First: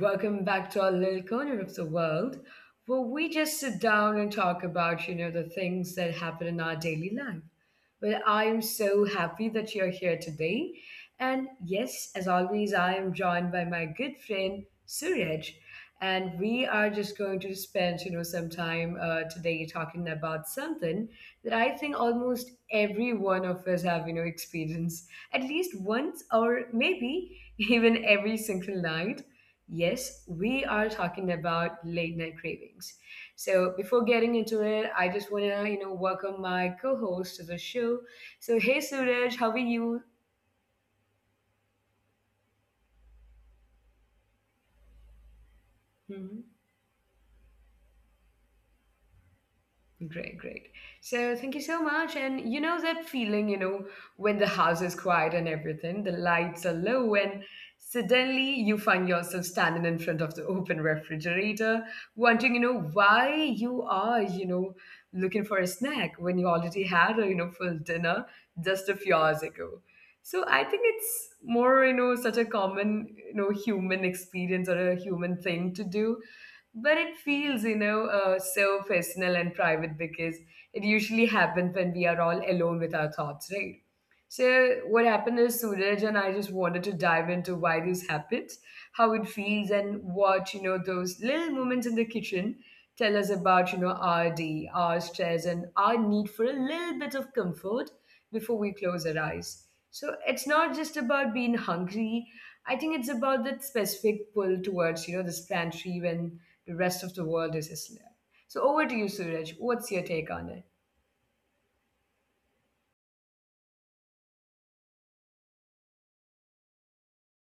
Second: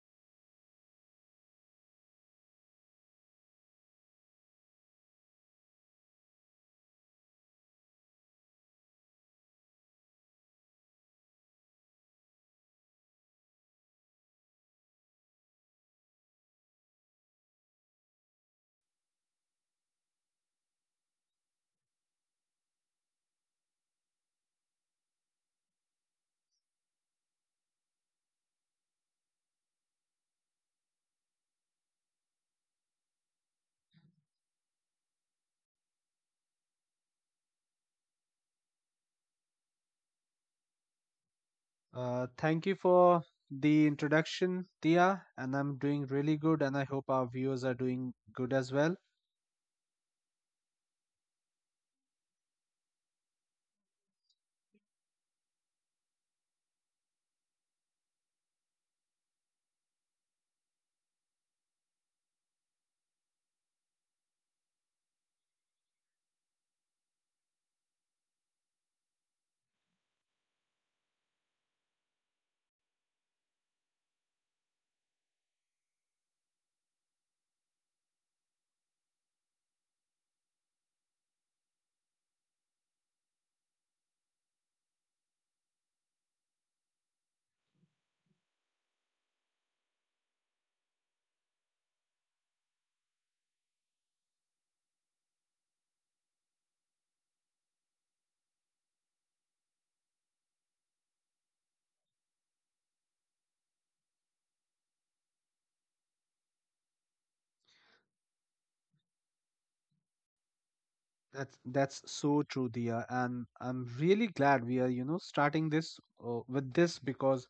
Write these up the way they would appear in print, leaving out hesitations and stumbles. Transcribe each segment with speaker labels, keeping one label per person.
Speaker 1: welcome back to our little corner of the world where we just sit down and talk about, the things that happen in our daily life. Well, I am so happy that you're here today. And yes, as always, I am joined by my good friend Suraj, and we are just going to spend, some time today talking about something that I think almost every one of us have, experienced at least once or maybe even every single night. Yes, we are talking about late night cravings. So before getting into it, I just wanna welcome my co-host to the show. So hey Suraj, how are you?
Speaker 2: Thank you for the introduction, Tia. And I'm doing really good, and I hope our viewers are doing good as well.
Speaker 1: Great, great. So thank you so much. And you know that feeling, when the house is quiet and everything, the lights are low, and suddenly you find yourself standing in front of the open refrigerator, wondering, why you are, looking for a snack when you already had a, full dinner just a few hours ago. So I think it's more, such a common, human experience or a human thing to do, but it feels so personal and private, because it usually happens when we are all alone with our thoughts, right? So what happened is, Suraj and I just wanted to dive into why this happens, how it feels, and what those little moments in the kitchen tell us about our day, our stress, and our need for a little bit of comfort before we close our eyes. So it's not just about being hungry. I think it's about that specific pull towards, this plant tree when the rest of the world is Islam. So over to you, Suraj. What's your take on it?
Speaker 2: That's so true, Dia, and I'm really glad we are starting this with this because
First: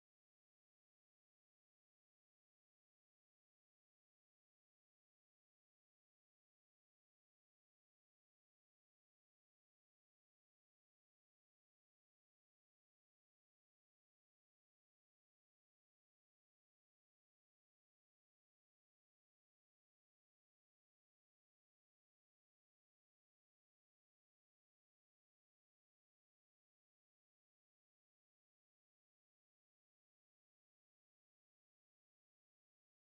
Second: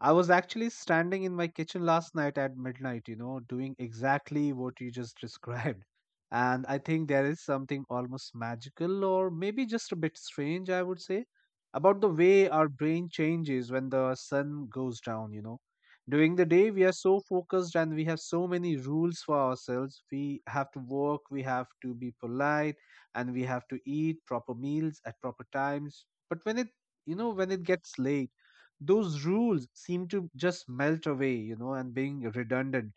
Speaker 2: I was actually standing in my kitchen last night at midnight, doing exactly what you just described. And I think there is something almost magical or maybe just a bit strange, I would say, about the way our brain changes when the sun goes down. During the day, we are so focused and we have so many rules for ourselves. We have to work, we have to be polite, and we have to eat proper meals at proper times, but when it gets late, those rules seem to just melt away, and being redundant.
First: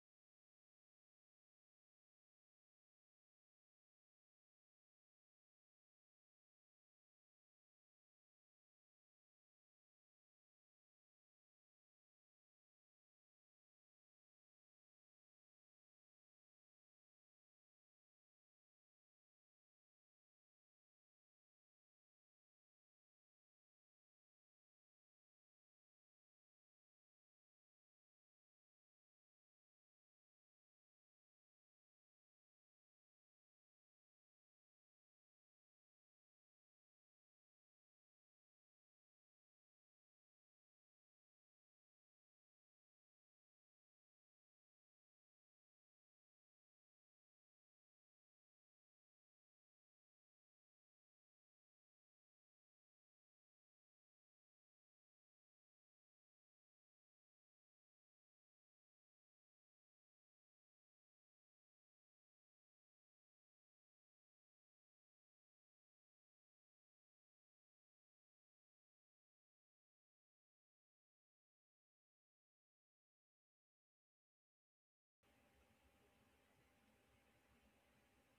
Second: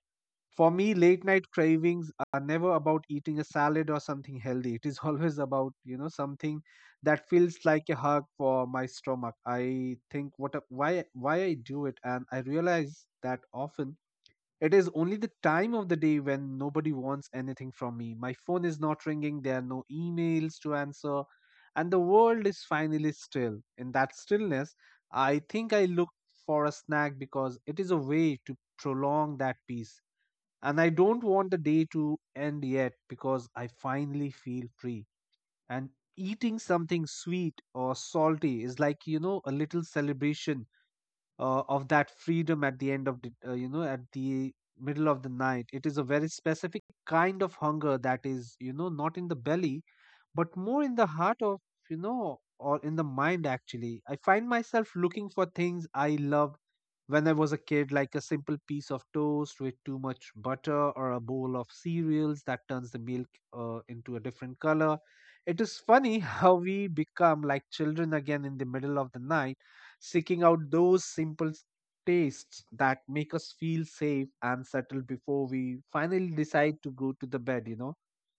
Speaker 2: For me, late night cravings are never about eating a salad or something healthy. It is always about something that feels like a hug for my stomach. I think what a, why I do it, and I realize that often it is only the time of the day when nobody wants anything from me. My phone is not ringing, there are no emails to answer, and the world is finally still. In that stillness, I think I look for a snack because it is a way to prolong that peace. And I don't want the day to end yet because I finally feel free. And eating something sweet or salty is like, a little celebration of that freedom at the end of the you know at the middle of the night. It is a very specific kind of hunger that is, not in the belly, but more in the heart of, or in the mind, actually. I find myself looking for things I loved when I was a kid, like a simple piece of toast with too much butter or a bowl of cereals that turns the milk into a different color. It is funny how we become like children again in the middle of the night, seeking out those simple tastes that make us feel safe and settled before we finally decide to go to the bed.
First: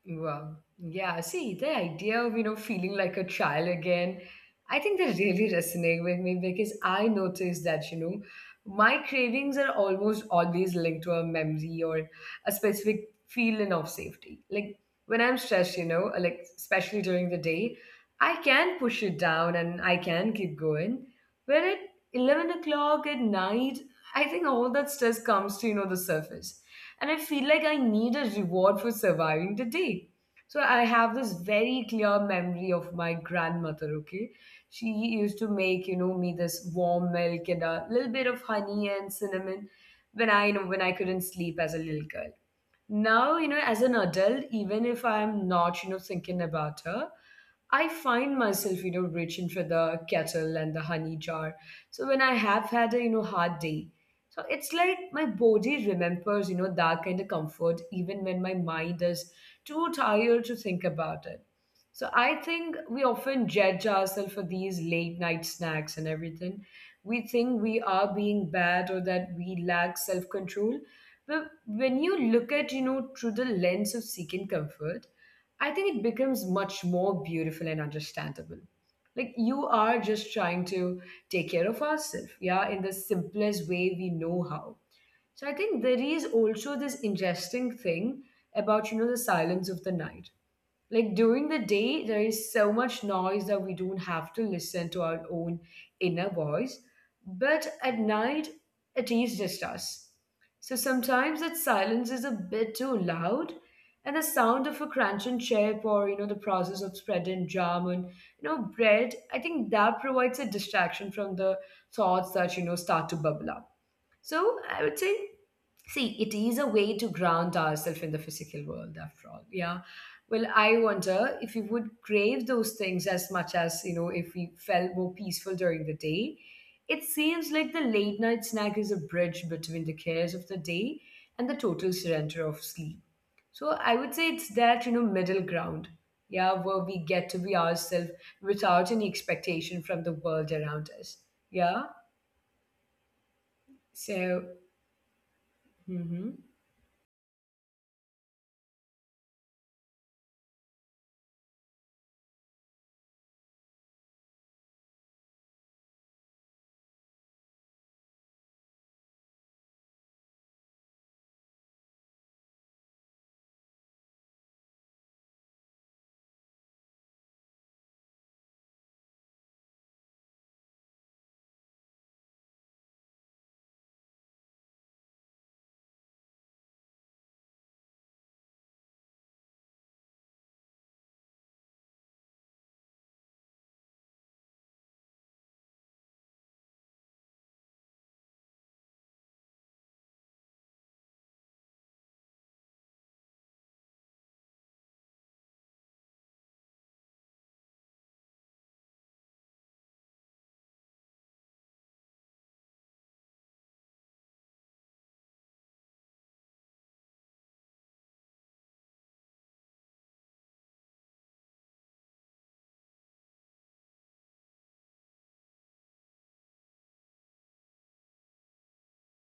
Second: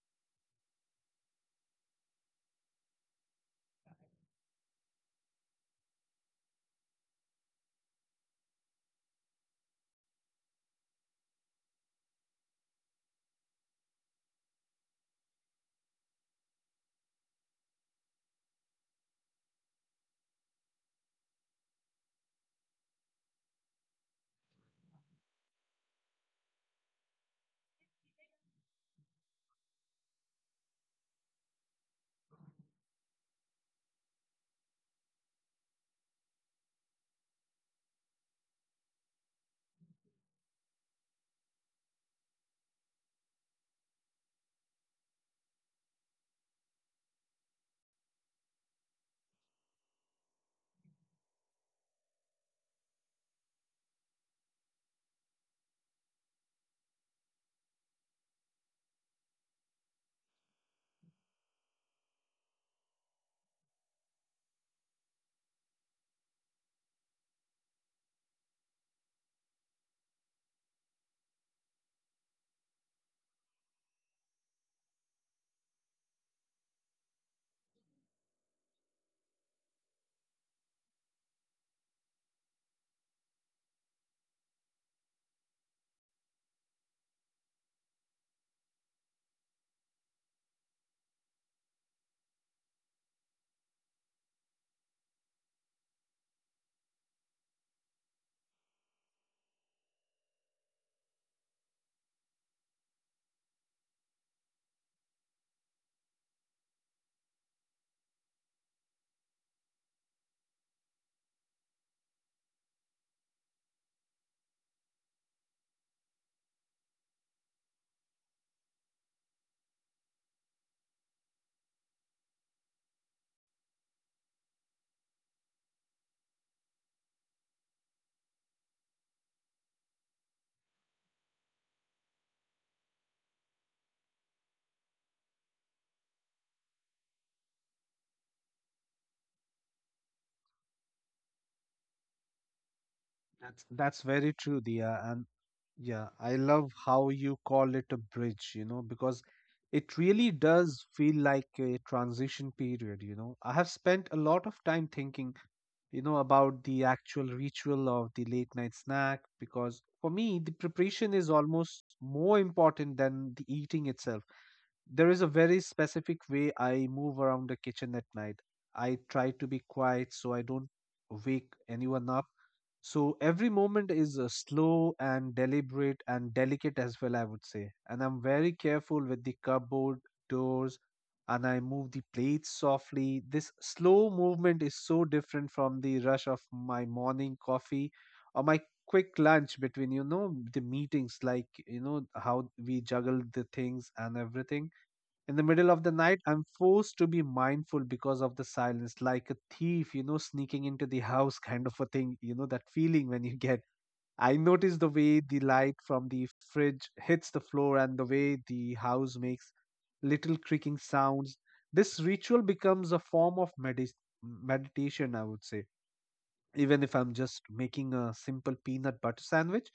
Speaker 1: Wow. Yeah. See, the idea of, feeling like a child again, I think they really resonate with me because I noticed that, my cravings are almost always linked to a memory or a specific feeling of safety. Like when I'm stressed, like especially during the day, I can push it down and I can keep going. But at 11 o'clock at night, I think all that stress comes to, the surface, and I feel like I need a reward for surviving the day. So I have this very clear memory of my grandmother, okay? She used to make, me this warm milk and a little bit of honey and cinnamon when I couldn't sleep as a little girl. Now, as an adult, even if I'm not, thinking about her, I find myself, reaching for the kettle and the honey jar. So when I have had a, hard day, so it's like my body remembers, that kind of comfort even when my mind is too tired to think about it. So I think we often judge ourselves for these late night snacks and everything. We think we are being bad or that we lack self control. But when you look at, through the lens of seeking comfort, I think it becomes much more beautiful and understandable. Like you are just trying to take care of ourselves, yeah, in the simplest way we know how. So I think there is also this interesting thing about, the silence of the night. Like during the day, there is so much noise that we don't have to listen to our own inner voice, but at night, it is just us. So sometimes that silence is a bit too loud, and the sound of a crunching chip, or the process of spreading jam and bread, I think that provides a distraction from the thoughts that start to bubble up. So I would say, see, it is a way to ground ourselves in the physical world after all. Yeah. Well, I wonder if we would crave those things as much, if we felt more peaceful during the day. It seems like the late night snack is a bridge between the cares of the day and the total surrender of sleep. So I would say it's that, middle ground. Yeah, where we get to be ourselves without any expectation from the world around us. Yeah.
Speaker 2: That's very true,
Speaker 1: So,
Speaker 2: Dia. Yeah, I love
Speaker 1: mm-hmm.
Speaker 2: how you call it a bridge, because it really does feel like a transition period. I have spent a lot of time thinking about the actual ritual of the late night snack, because for me, the preparation is almost more important than the eating itself. There is a very specific way I move around the kitchen at night. I try to be quiet so I don't wake anyone up, so every moment is slow and deliberate and delicate as well, I would say. And I'm very careful with the cupboard doors, and I move the plates softly. This slow movement is so different from the rush of my morning coffee or my quick lunch between the meetings, like, how we juggle the things and everything. In the middle of the night, I'm forced to be mindful because of the silence, like a thief, sneaking into the house, kind of a thing, that feeling when you get. I notice the way the light from the fridge hits the floor and the way the house makes little creaking sounds. This ritual becomes a form of medis meditation, I would say. Even if I'm just making a simple peanut butter sandwich,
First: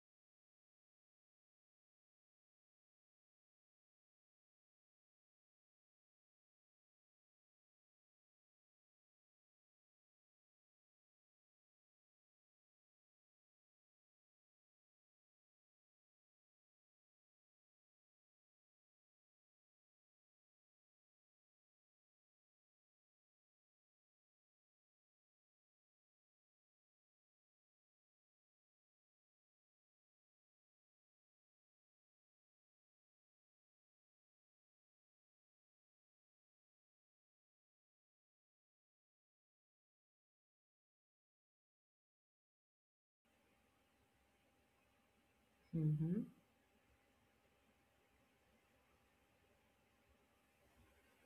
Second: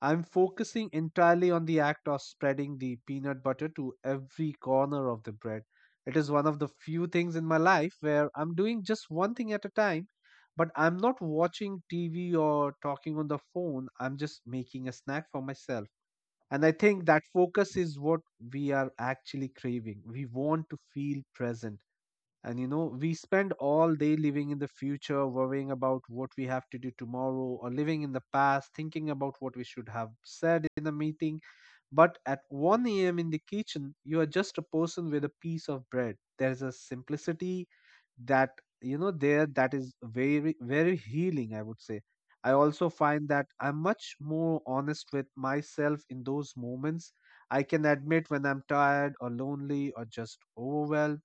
Speaker 2: I'm focusing entirely on the act of spreading the peanut butter to every corner of the bread. It is one of the few things in my life where I'm doing just one thing at a time, but I'm not watching TV or talking on the phone. I'm just making a snack for myself. And I think that focus is what we are actually craving. We want to feel present, and we spend all day living in the future, worrying about what we have to do tomorrow, or living in the past, thinking about what we should have said in the meeting, but at 1 a.m. in the kitchen, you are just a person with a piece of bread. There is a simplicity that, you know, there that is very, very healing, I would say. I also find that I'm much more honest with myself in
Speaker 1: Mm-hmm.
Speaker 2: those moments. I can admit when I'm tired or lonely or just overwhelmed.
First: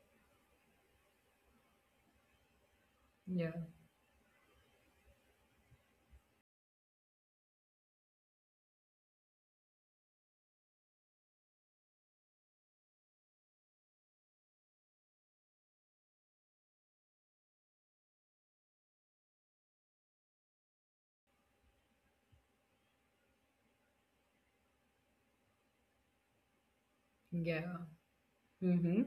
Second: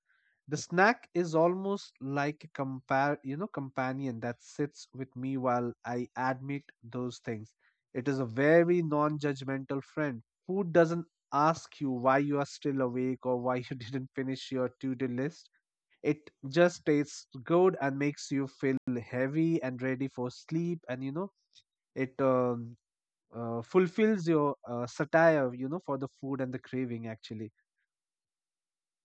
Speaker 2: The snack is almost like a compare, you know,
Speaker 1: Yeah,
Speaker 2: companion that sits with me while I admit those things. It is a very non-judgmental friend. Food doesn't ask you why you are still awake or why you didn't finish your to do list. It just tastes good and makes you feel heavy and ready for sleep. And it fulfills your satire, for the food and the craving, actually.
Speaker 1: yeah. Mm-hmm.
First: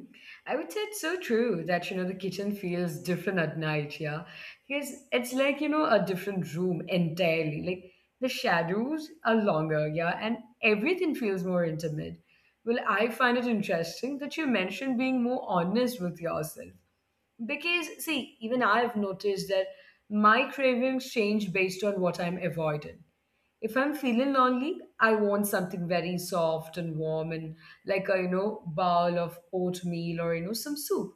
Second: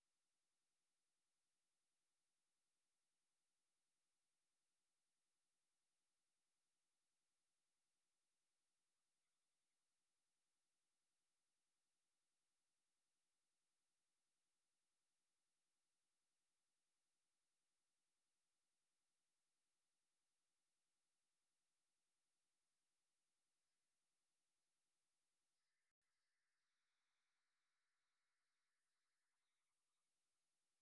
Speaker 1: I would say it's so true that, the kitchen feels different at night, yeah. Because it's like, a different room entirely. Like the shadows are longer, yeah, and everything feels more intimate. Well, I find it interesting that you mentioned being more honest with yourself. Because, see, even I've noticed that my cravings change based on what I'm avoiding. If I'm feeling lonely, I want something very soft and warm and like a, bowl of oatmeal or, some soup.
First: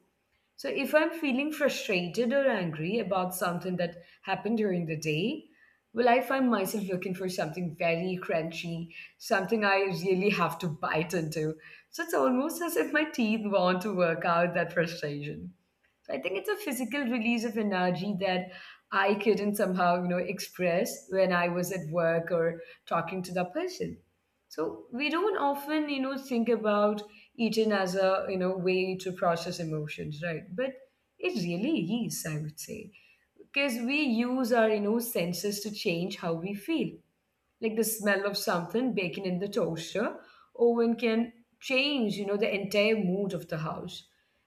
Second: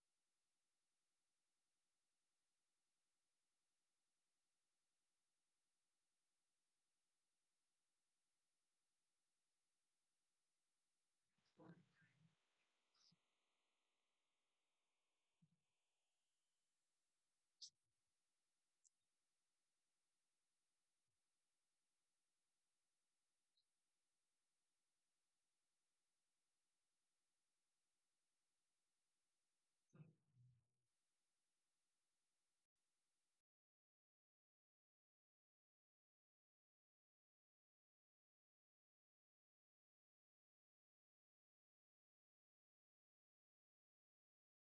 Speaker 1: So if I'm feeling frustrated or angry about something that happened during the day, well, I find myself looking for something very crunchy, something I really have to bite into. So it's almost as if my teeth want to work out that frustration. So I think it's a physical release of energy that I couldn't somehow, express when I was at work or talking to the person. So we don't often, think about eating as a, way to process emotions, right? But it really is, I would say, because we use our, senses to change how we feel, like the smell of something baking in the toaster oven can change the entire mood of the house,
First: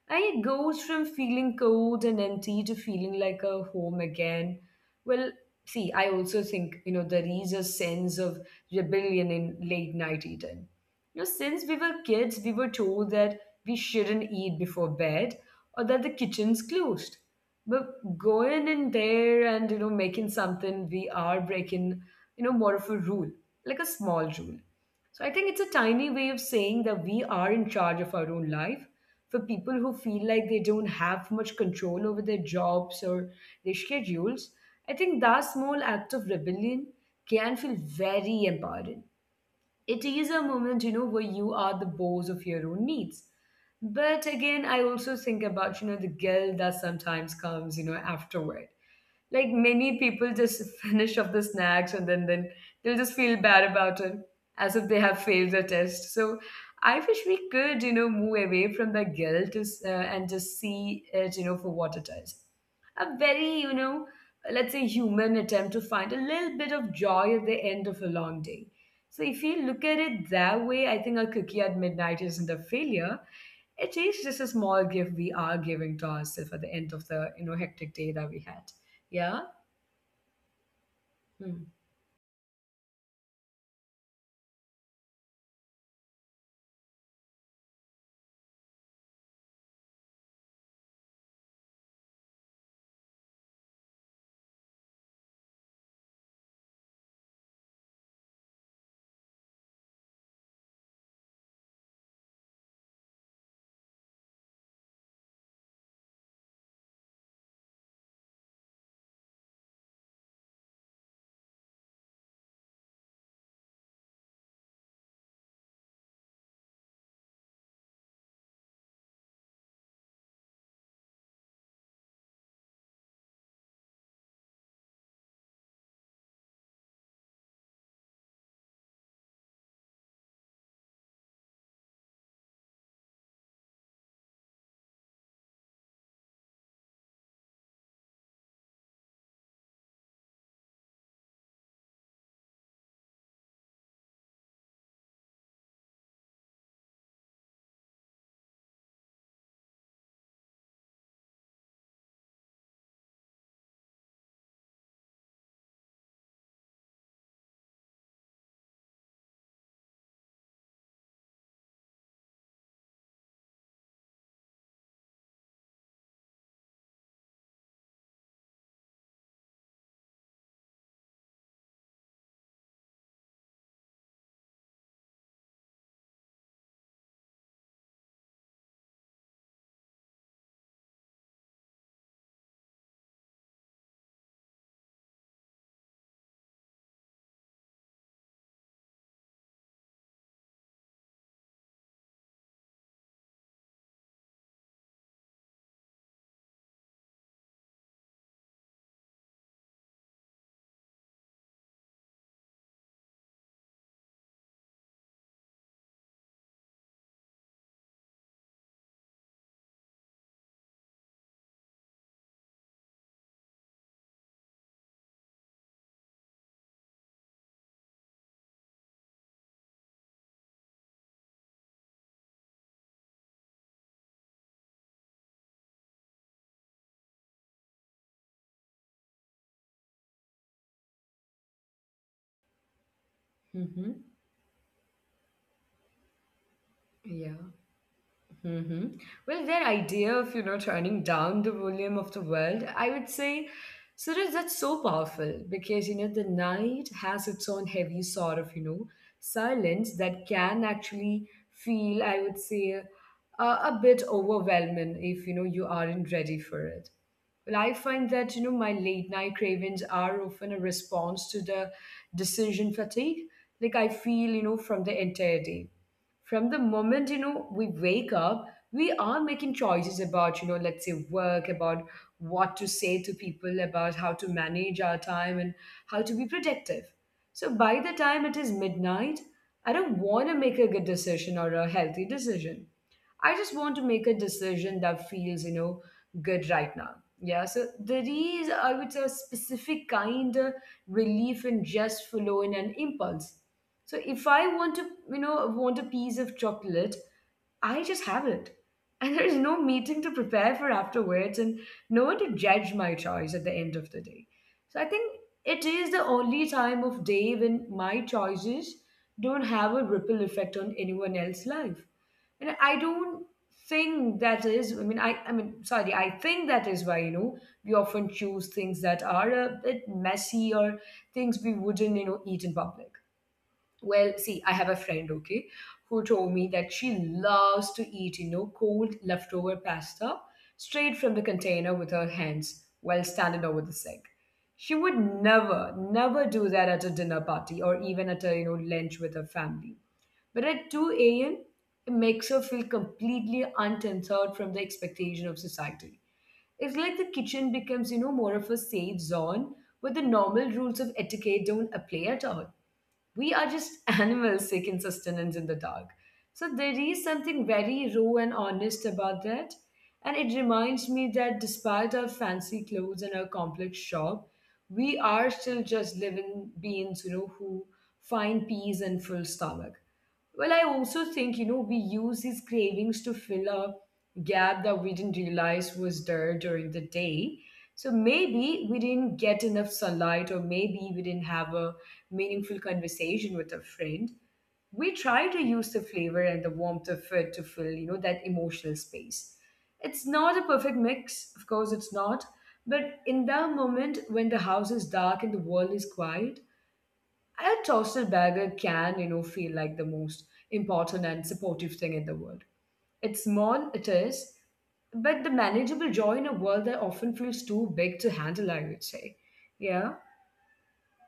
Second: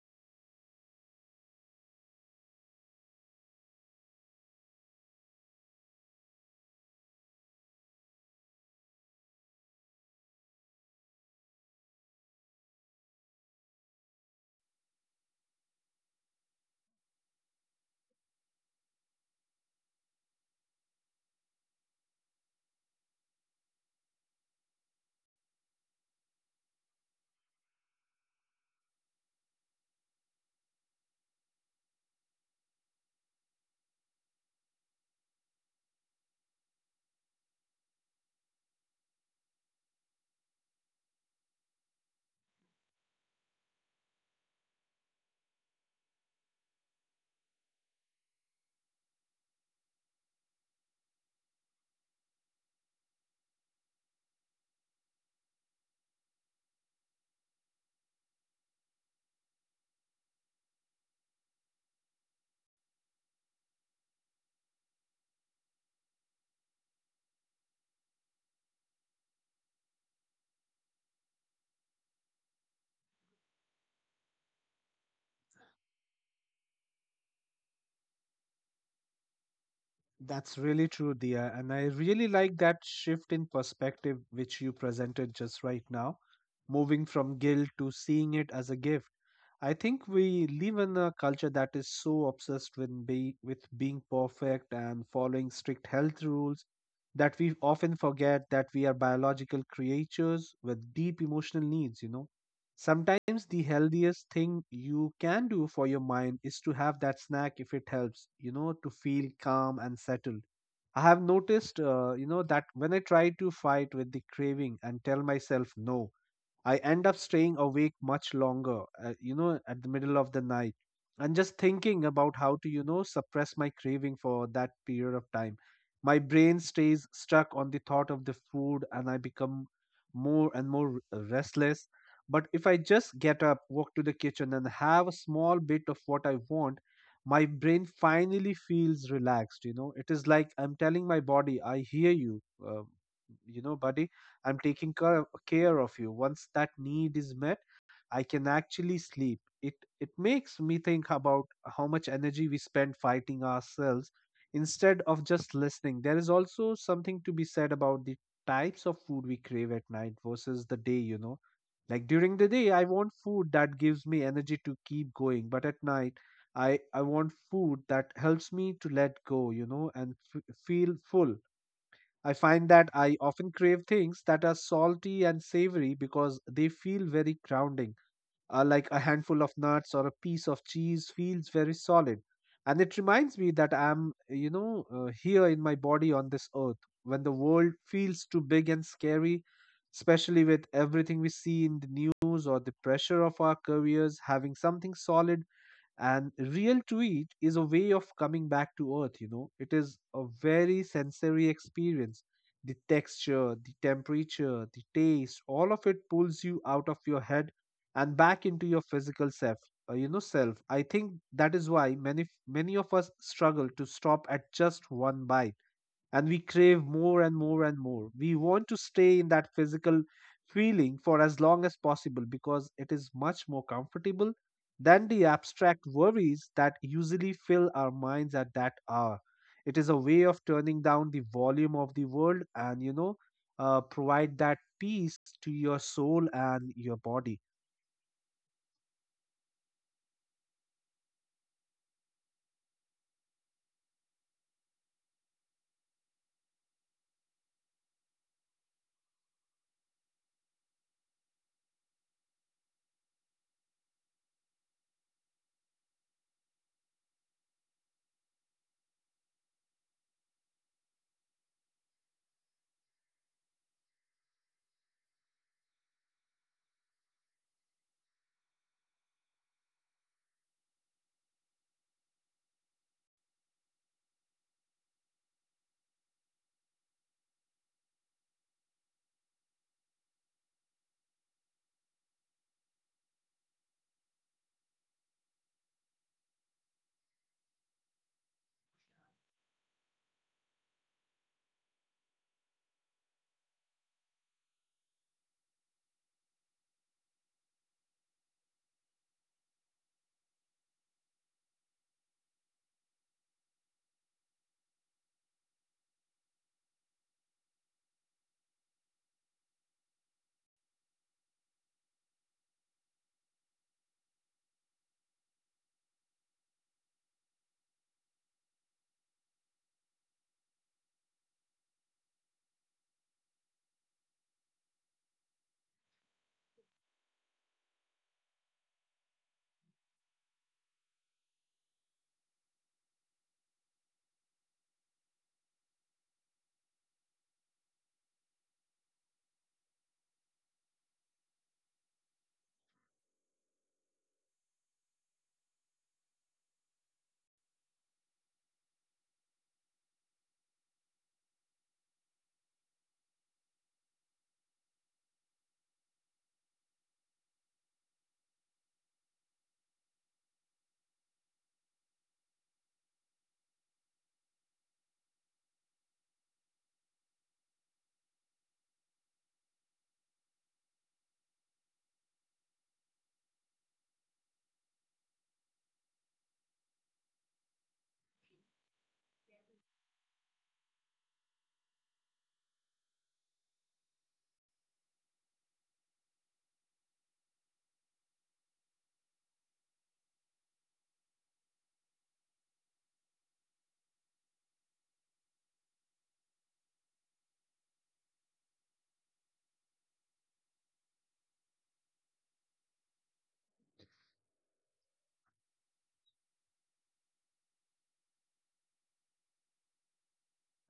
Speaker 1: and it goes from feeling cold and empty to feeling like a home again. Well, see, I also think there is a sense of rebellion in late night eating. You know since we were kids we were told that we shouldn't eat before bed, or that the kitchen's closed. But going in there and making something, we are breaking, more of a rule, like a small rule. So I think it's a tiny way of saying that we are in charge of our own life. For people who feel like they don't have much control over their jobs or their schedules, I think that small act of rebellion can feel very empowering. It is a moment, where you are the boss of your own needs. But again, I also think about, the guilt that sometimes comes, afterward. Like many people just finish up the snacks and then they'll just feel bad about it, as if they have failed the test. So I wish we could move away from the guilt and just see it for what it is: a very let's say human attempt to find a little bit of joy at the end of a long day. So if you look at it that way, I think a cookie at midnight isn't a failure. It is just a small gift we are giving to ourselves at the end of the hectic day that we had. Yeah.
Speaker 2: That's really true,
Speaker 1: Mm,
Speaker 2: Dia. And I really like that shift in perspective which you presented just right now, moving from guilt to seeing it as a gift. I think we live in a culture that is so obsessed with with being perfect and following strict health rules, that we often forget that we are biological creatures with deep emotional needs. Sometimes the healthiest thing you can do for your mind is to have that snack if it helps, to feel calm and settled. I have noticed that when I try to fight with the craving and tell myself no, I end up staying awake much longer, at the middle of the night. And just thinking about how to suppress my craving for that period of time. My brain stays stuck on the thought of the food and I become more and more restless. But if I just get up, walk to the kitchen, and have a small bit of what I want, my brain finally feels relaxed. It is like I'm telling my body, I hear you, uh, buddy. I'm taking care of you. Once that need is met, I can actually sleep. It makes me think about how much energy we spend fighting ourselves instead of just listening. There is also something to be said about the types of food we crave at night versus the day. Like during the day, I want food that gives me energy to keep going, but at night, I want food that helps me to let go, and feel full. I find that I often crave things that are salty and savory because they feel very grounding, like a handful of nuts or a piece of cheese feels very solid. And it reminds me that I'm here in my body on this earth. When the world feels too big and scary, especially with everything we see in the news or the pressure of our careers, having something solid and real tweet is a way of coming back to earth. It is a very sensory experience. The texture, the temperature, the taste, all of it pulls you out of your head and back into your physical self. I think that is why many of us struggle to stop at just one bite, and we crave more and more and more. We want to stay in that physical feeling for as long as possible because it is much more comfortable than the abstract worries that usually fill our minds at that hour. It is a way of turning down the volume of the world and
Speaker 1: mhm.
Speaker 2: provide that peace to your soul and your
Speaker 1: Yeah.
Speaker 2: body.
Speaker 1: Mhm. Well, their idea of, turning down the volume of the world, I would say, Suraj, that's so powerful because, the night has its own heavy sort of, silence that can actually feel, I would say, a bit overwhelming if, you aren't ready for it. Well, I find that, my late night cravings are often a response to the decision fatigue. Like I feel, from the entire day. From the moment we wake up, we are making choices about, let's say work, about what to say to people, about how to manage our time and how to be protective. So by the time it is midnight, I don't want to make a good decision or a healthy decision. I just want to make a decision that feels, good right now. Yeah, so there is, I would say, a specific kind of relief in just following an impulse. So if I want to, you know, want a piece of chocolate, I just have it. And there is no meeting to prepare for afterwards and no one to judge my choice at the end of the day. So I think it is the only time of day when my choices don't have a ripple effect on anyone else's life. And I don't think that is, I mean, I think that is why, we often choose things that are a bit messy or things we wouldn't, eat in public. Well, see, I have a friend, okay, who told me that she loves to eat, cold leftover pasta straight from the container with her hands while standing over the sink. She would never, never do that at a dinner party or even at a, lunch with her family, but at 2 a.m., it makes her feel completely untethered from the expectation of society. It's like the kitchen becomes, more of a safe zone where the normal rules of etiquette don't apply at all. We are just animals seeking sustenance in the dark. So there is something very raw and honest about that. And it reminds me that despite our fancy clothes and our complex shop, we are still just living beings, who find peace and full stomach. Well, I also think, we use these cravings to fill a gap that we didn't realize was there during the day. So maybe we didn't get enough sunlight, or maybe we didn't have a meaningful conversation with a friend. We try to use the flavor and the warmth of it to fill, that emotional space. It's not a perfect mix, of course it's not, but in that moment when the house is dark and the world is quiet, a toasted bagel can, feel like the most important and supportive thing in the world. It's small, it is, but the manageable joy in a world that often feels too big to handle, I would say. Yeah?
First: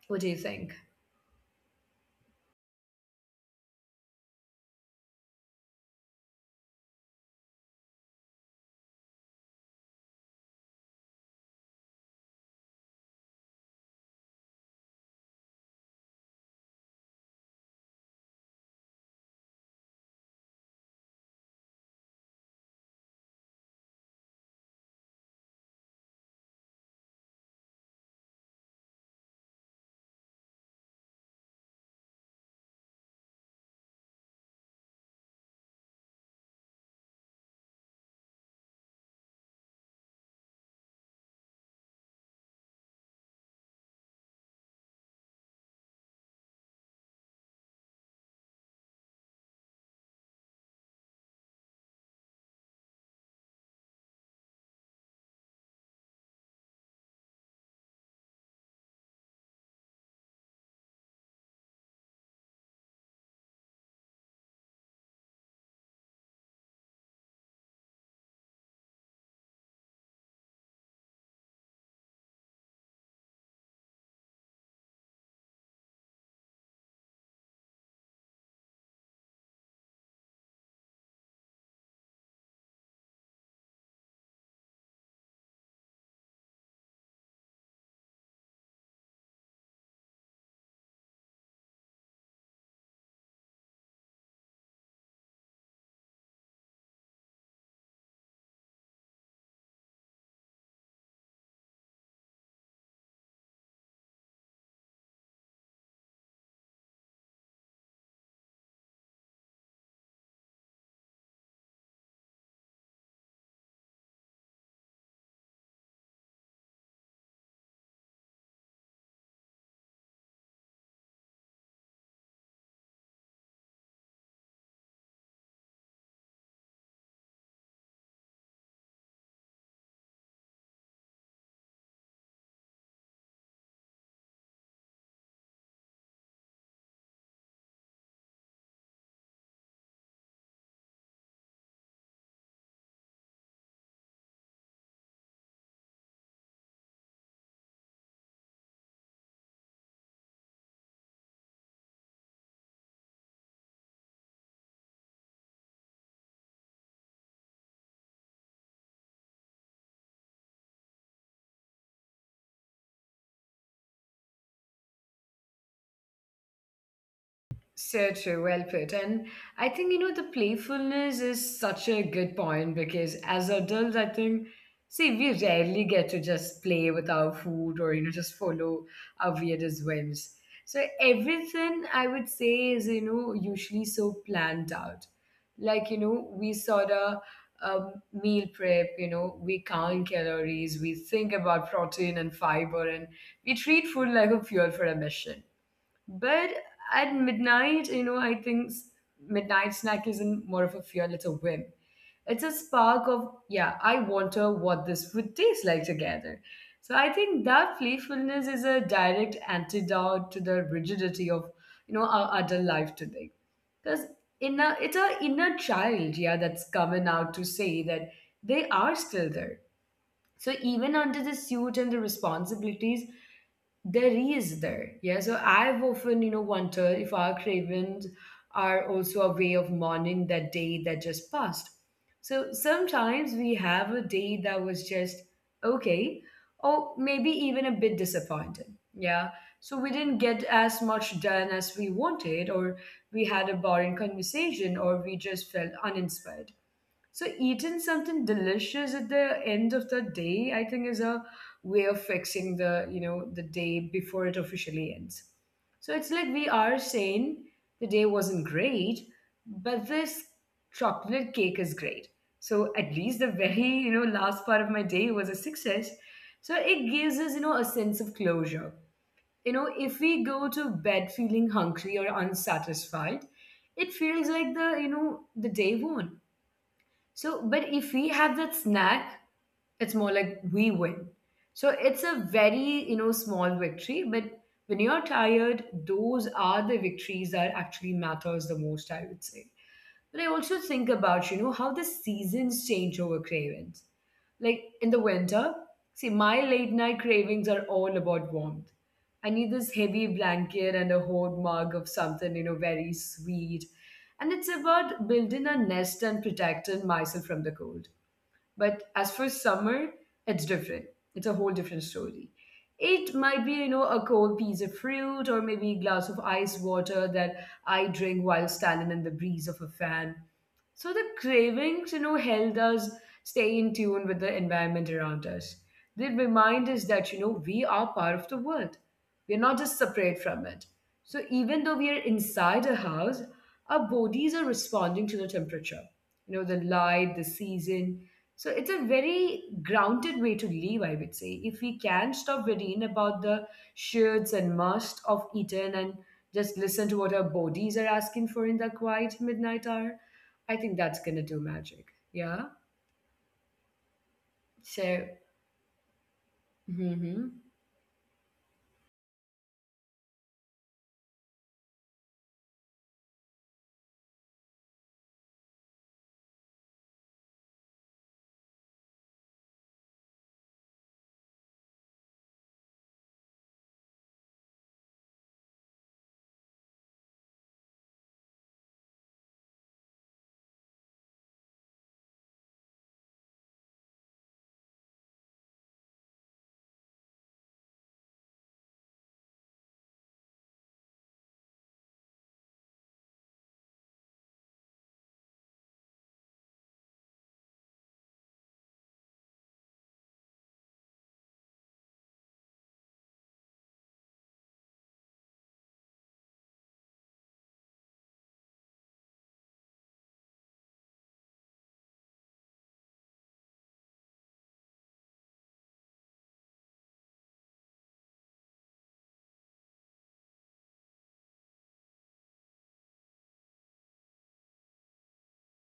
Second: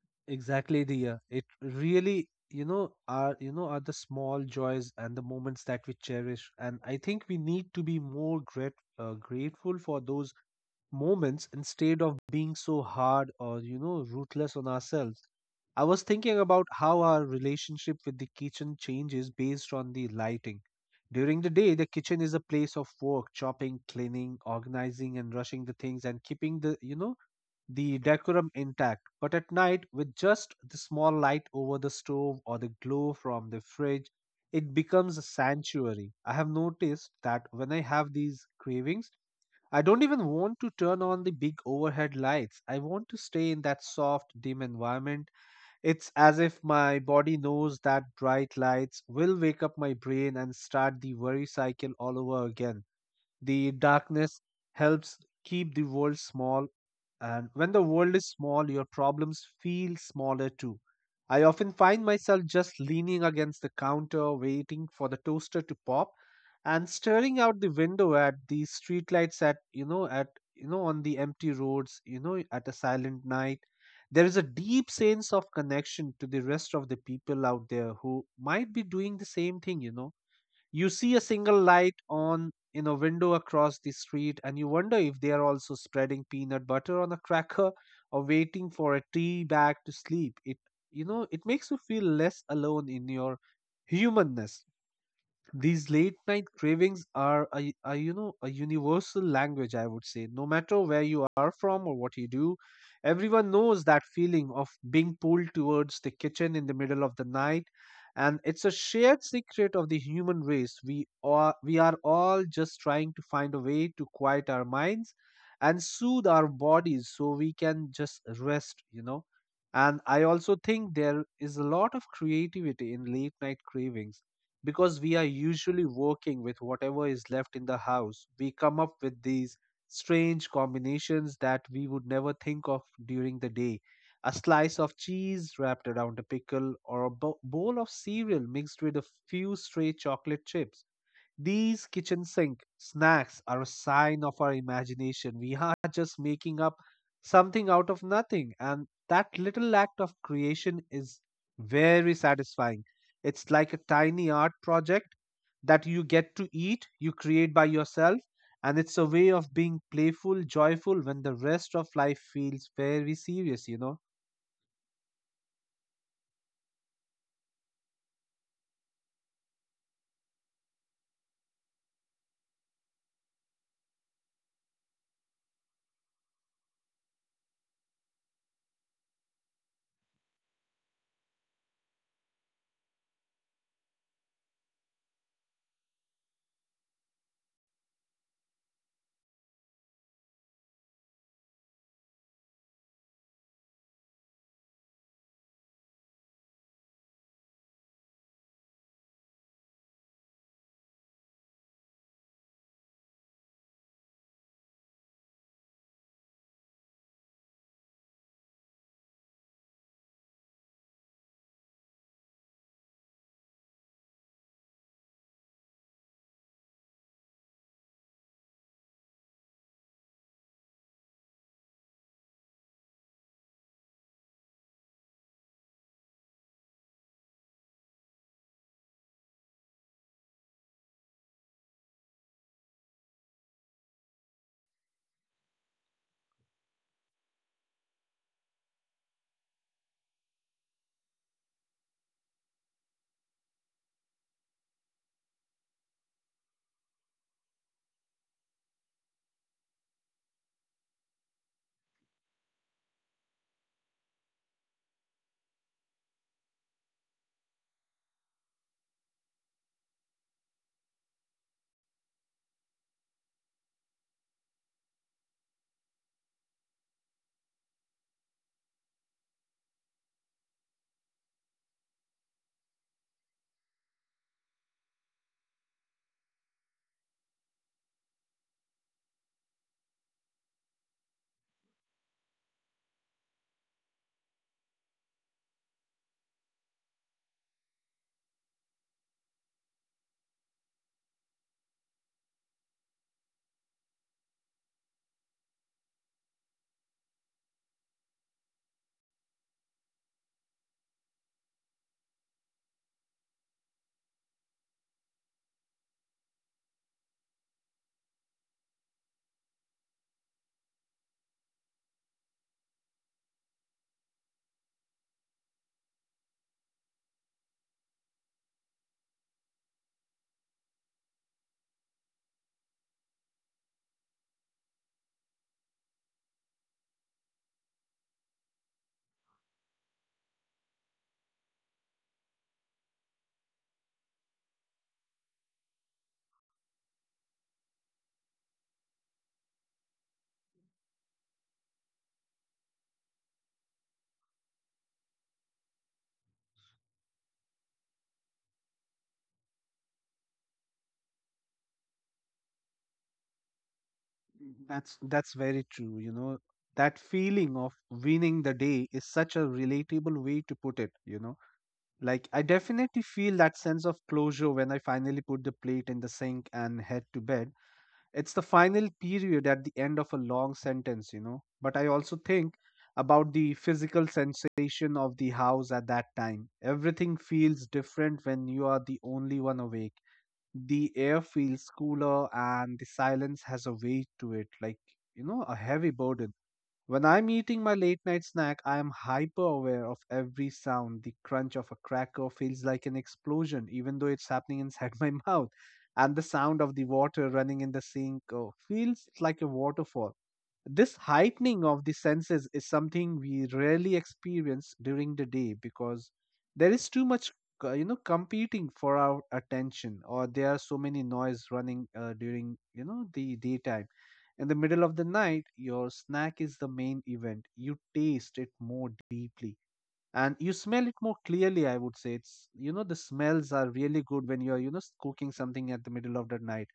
Speaker 1: What do you think?
Speaker 2: Exactly, Diya. It really are the small joys and the moments that we cherish, and I think we need to be more grateful for those moments instead of being so hard or ruthless on ourselves. I was thinking about how our relationship with the kitchen changes based on the lighting. During the day, the kitchen is a place of work, chopping, cleaning, organizing, and rushing the things and keeping the decorum intact, but at night, with just the small light over the stove or the glow from the fridge, it becomes a sanctuary. I have noticed that when I have these cravings, I don't even want to turn on the big overhead lights. I want to stay in that soft, dim environment. It's as if my body knows that bright lights will wake up my brain and start the worry cycle all over again. The darkness helps keep the world small, and when the world is small, your problems feel smaller too. I often find myself just leaning against the counter, waiting for the toaster to pop, and staring out the window at the streetlights, at you know on the empty roads, at a silent night. There is a deep sense of connection to the rest of the people out there who might be doing the same thing. You see a single light on in a window across the street, and you wonder if they are also spreading peanut butter on a cracker or waiting for a tea bag to sleep it. It makes you feel less alone in your humanness. These late night cravings are a a universal language, I would say. No matter where you are from or what you do, everyone knows that feeling of being pulled towards the kitchen in the middle of the night, and it's a shared secret of the human race. We are all just trying to find a way to quiet our minds and soothe our bodies so we can just rest. And I also think there is a lot of creativity in late night cravings, because we are usually working with whatever is left in the house. We come up with these strange combinations that we would never think of during the day. A slice of cheese wrapped around a pickle, or a bowl of cereal mixed with a few stray chocolate chips. These kitchen sink snacks are a sign of our imagination. We are just making up something out of nothing, and that little act of creation is very satisfying. It's like a tiny art project that you get to eat, you create by yourself, and it's a way of being playful, joyful when the rest of life feels very serious, you know.
Speaker 1: So true, well put. And I think, the playfulness is such a good point because as adults, I think, see, we rarely get to just play with our food or, just follow our weirdest whims. So everything I would say is, usually so planned out. Like, we sort of meal prep, we count calories, we think about protein and fiber, and we treat food like a fuel for a mission, but at midnight, I think midnight snack isn't more of a fear, it's a whim. It's a spark of, yeah, I wonder what this would taste like together. So I think that playfulness is a direct antidote to the rigidity of, our adult life today. Because it's our inner child, yeah, that's coming out to say that they are still there. So even under the suit and the responsibilities, there is there. Yeah, so I've often wondered if our cravings are also a way of mourning that day that just passed. So sometimes we have a day that was just okay or maybe even a bit disappointing. Yeah, so we didn't get as much done as we wanted, or we had a boring conversation, or we just felt uninspired. So eating something delicious at the end of the day, I think, is a way of fixing the the day before it officially ends. So it's like we are saying the day wasn't great, but this chocolate cake is great. So at least the very last part of my day was a success. So it gives us a sense of closure. You know, if we go to bed feeling hungry or unsatisfied, it feels like the the day won. So, but if we have that snack, it's more like we win. So it's a very, small victory, but when you're tired, those are the victories that actually matters the most, I would say. But I also think about, how the seasons change over cravings. Like in the winter, see, my late night cravings are all about warmth. I need this heavy blanket and a whole mug of something, very sweet. And it's about building a nest and protecting myself from the cold. But as for summer, it's different. It's a whole different story. It might be, a cold piece of fruit or maybe a glass of ice water that I drink while standing in the breeze of a fan. So the cravings, help us stay in tune with the environment around us. They remind us that, we are part of the world. We're not just separate from it. So even though we are inside a house, our bodies are responding to the temperature, the light, the season. So it's a very grounded way to live, I would say, if we can stop worrying about the shoulds and must of eaten and just listen to what our bodies are asking for in the quiet midnight hour. I think that's gonna do magic. Yeah.
Speaker 2: That's very
Speaker 1: So
Speaker 2: true,
Speaker 1: mm-hmm,
Speaker 2: you know. That feeling of
Speaker 1: mm-hmm,
Speaker 2: winning the day is such a relatable way to put it, you know. Like, I definitely feel that sense of closure when I finally put the plate in the sink and head to bed. It's the final period at the end of a long sentence, you know. But I also think about the physical sensation of the house at that time. Everything feels different when you are the only one awake. The air feels cooler and the silence has a weight to it, like, you know, a heavy burden. When I'm eating my late night snack, I am hyper aware of every sound. The crunch of a cracker feels like an explosion, even though it's happening inside my mouth. And the sound of the water running in the sink feels like a waterfall. This heightening of the senses is something we rarely experience during the day, because there is too much, you know, competing for our attention, or there are so many noise running during, you know, the daytime. In the middle of the night, your snack is the main event. You taste it more deeply and you smell it more clearly, I would say. It's, you know, the smells are really good when you're, you know, cooking something at the middle of the night.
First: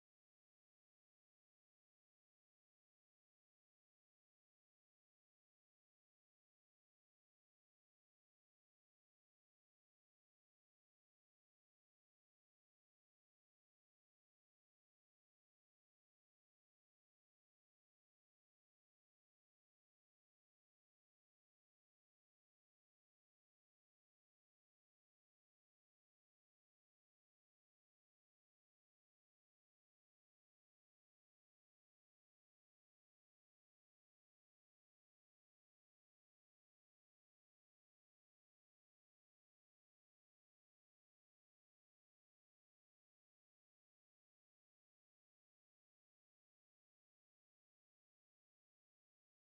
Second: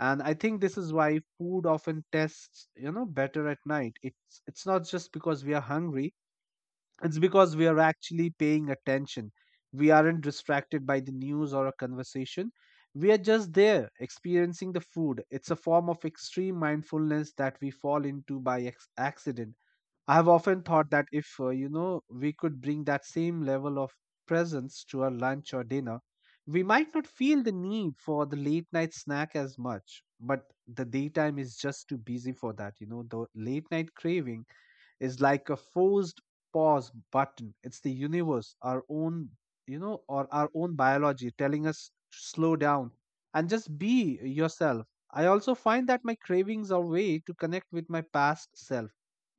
Speaker 2: And I think this is why food often tastes, you know, better at night. It's not just because we are hungry, it's because we are actually paying attention. We aren't distracted by the news or a conversation, we are just there experiencing the food. It's a form of extreme mindfulness that we fall into by accident. I have often thought that if, you know, we could bring that same level of presence to our lunch or dinner, we might not feel the need for the late night snack as much. But the daytime is just too busy for that. You know, the late night craving is like a forced pause button. It's the universe, our own, you know, or our own biology telling us to slow down and just be yourself. I also find that my cravings are a way to connect with my past self.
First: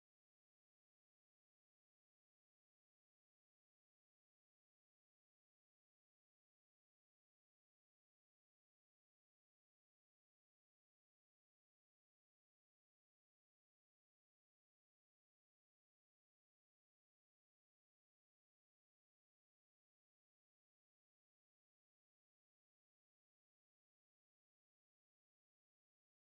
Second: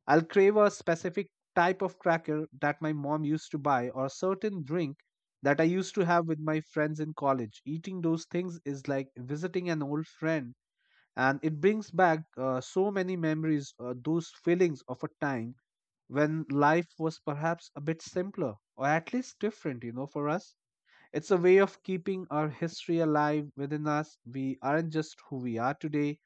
Speaker 2: I'll crave a specific type of cracker that my mom used to buy, or a certain drink that I used to have with my friends in college. Eating those things is like visiting an old friend, and it brings back so many memories, those feelings of a time when life was perhaps a bit simpler or at least different, you know, for us. It's a way of keeping our history alive within us. We aren't just who we are today,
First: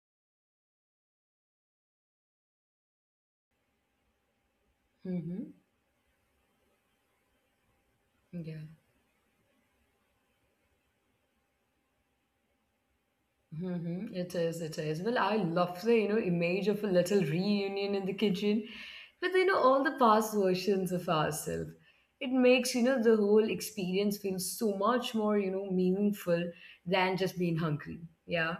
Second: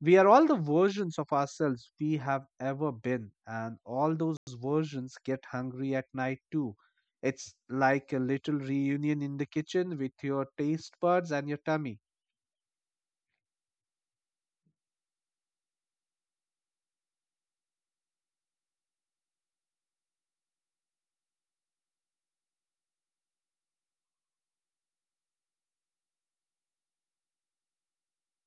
Speaker 2: we are all the versions of ourselves we have ever been, and all those versions get
Speaker 1: mm-hmm.
Speaker 2: hungry at night too. It's like a little
Speaker 1: Yeah.
Speaker 2: reunion in the kitchen with your taste buds and your tummy.
Speaker 1: Mm-hmm. It is, it is. Well, I love the, image of a little reunion in the kitchen with, all the past versions of ourselves. It makes, the whole experience feel so much more, meaningful than just being hungry. Yeah.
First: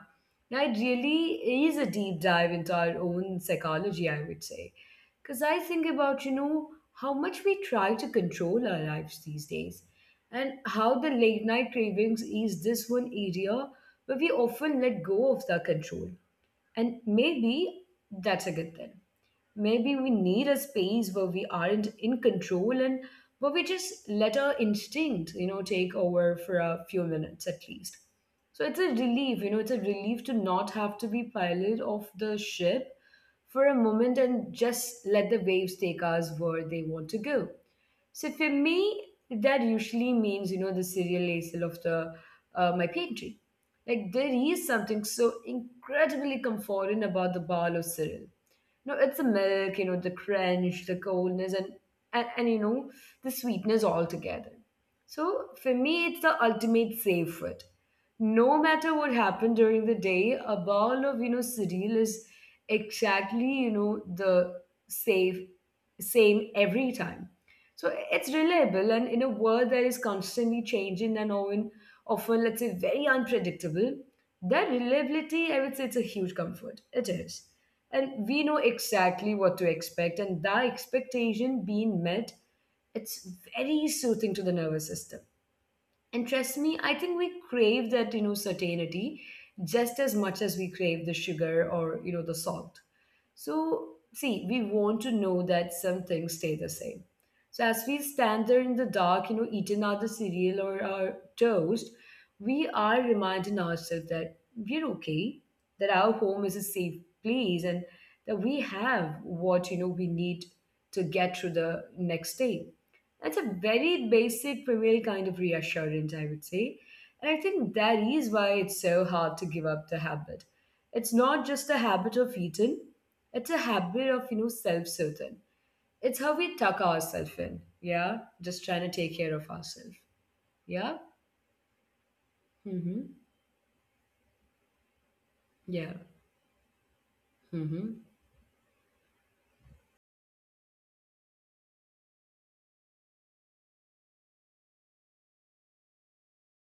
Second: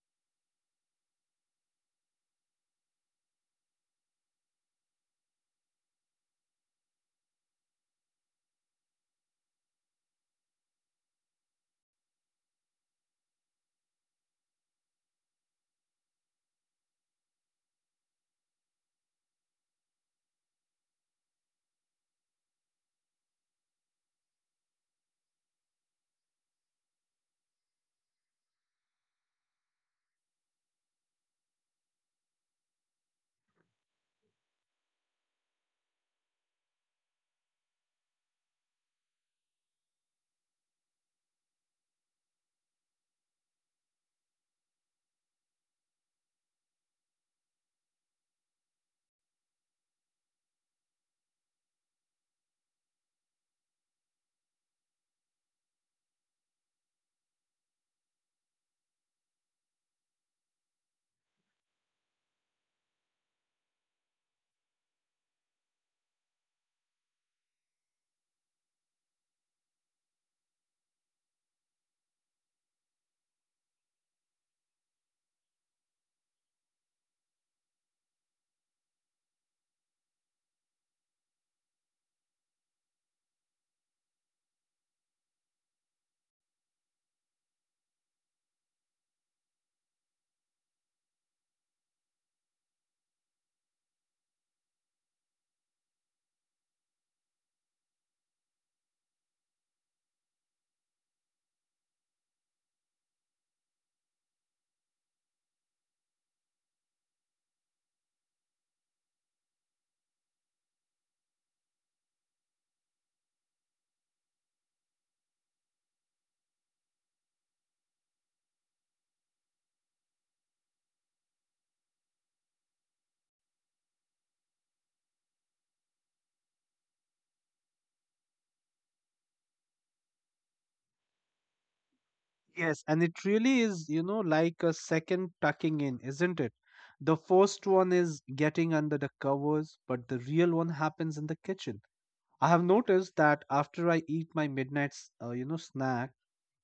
Speaker 1: Now, it really is a deep dive into our own psychology, I would say. Because I think about, how much we try to control our lives these days and how the late night cravings is this one area, but we often let go of the control. And maybe that's a good thing. Maybe we need a space where we aren't in control and where we just let our instinct, take over for a few minutes at least. So it's a relief, it's a relief to not have to be pilot of the ship for a moment and just let the waves take us where they want to go. So for me, that usually means, the cereal layer of the my pantry. Like there is something so incredibly comforting about the bowl of cereal. No, it's the milk, the crunch, the coldness, and, and and you know, the sweetness all together. So for me, it's the ultimate safe food. No matter what happened during the day, a bowl of cereal is exactly the safe same every time. So it's reliable, and in a world that is constantly changing and often, often let's say, very unpredictable, that reliability, I would say, it's a huge comfort. It is. And we know exactly what to expect, and that expectation being met, it's very soothing to the nervous system. And trust me, I think we crave that, certainty just as much as we crave the sugar or, the salt. So, see, we want to know that some things stay the same. So, as we stand there in the dark, eating our the cereal or our toast, we are reminding ourselves that we're okay, that our home is a safe place, and that we have what, we need to get through the next day. That's a very basic, primal kind of reassurance, I would say. And I think that is why it's so hard to give up the habit. It's not just the habit of eating, it's a habit of, self-soothing. It's how we tuck ourselves in. Yeah. Just trying to take care of ourselves. Yeah.
Speaker 2: Yes, and
Speaker 1: Mm-hmm.
Speaker 2: it really is, you know, like a second tucking
Speaker 1: Yeah.
Speaker 2: in, isn't it? The first one
Speaker 1: Mm-hmm.
Speaker 2: is getting under the covers, but the real one happens in the kitchen. I have noticed that after I eat my midnight, you know, snack,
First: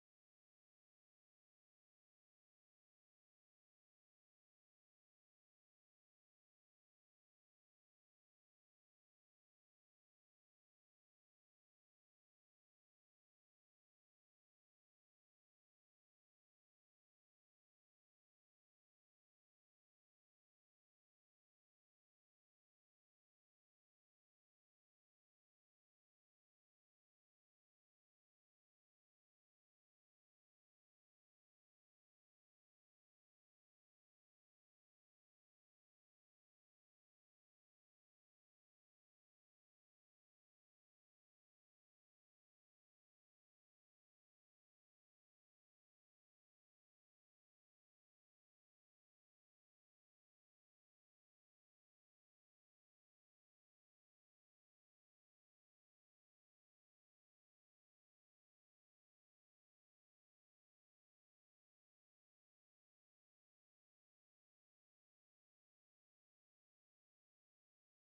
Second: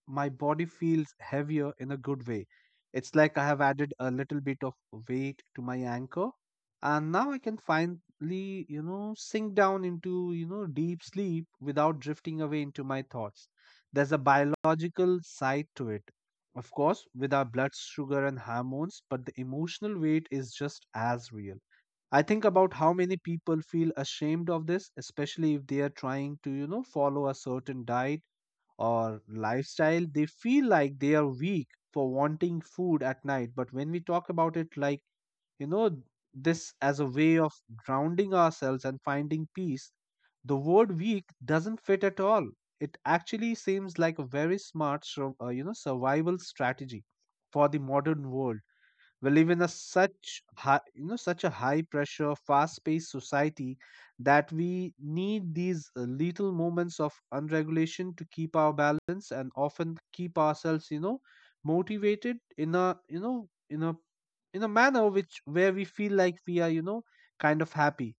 Speaker 2: my body feels heavier in a good way. It's like I have added a little bit of weight to my anchor, and now I can finally, you know, sink down into, you know, deep sleep without drifting away into my thoughts. There's a biological side to it, of course, with our blood sugar and hormones, but the emotional weight is just as real. I think about how many people feel ashamed of this, especially if they are trying to, you know, follow a certain diet or lifestyle. They feel like they are weak for wanting food at night. But when we talk about it, like, you know, this as a way of grounding ourselves and finding peace, the word weak doesn't fit at all. It actually seems like a very smart, you know, survival strategy for the modern world we live in. A such high, you know, such a high pressure, fast paced society that we need these little moments of unregulation to keep our balance and often keep ourselves, you know, motivated in a, you know, in a manner which where we feel like we are, you know, kind of happy.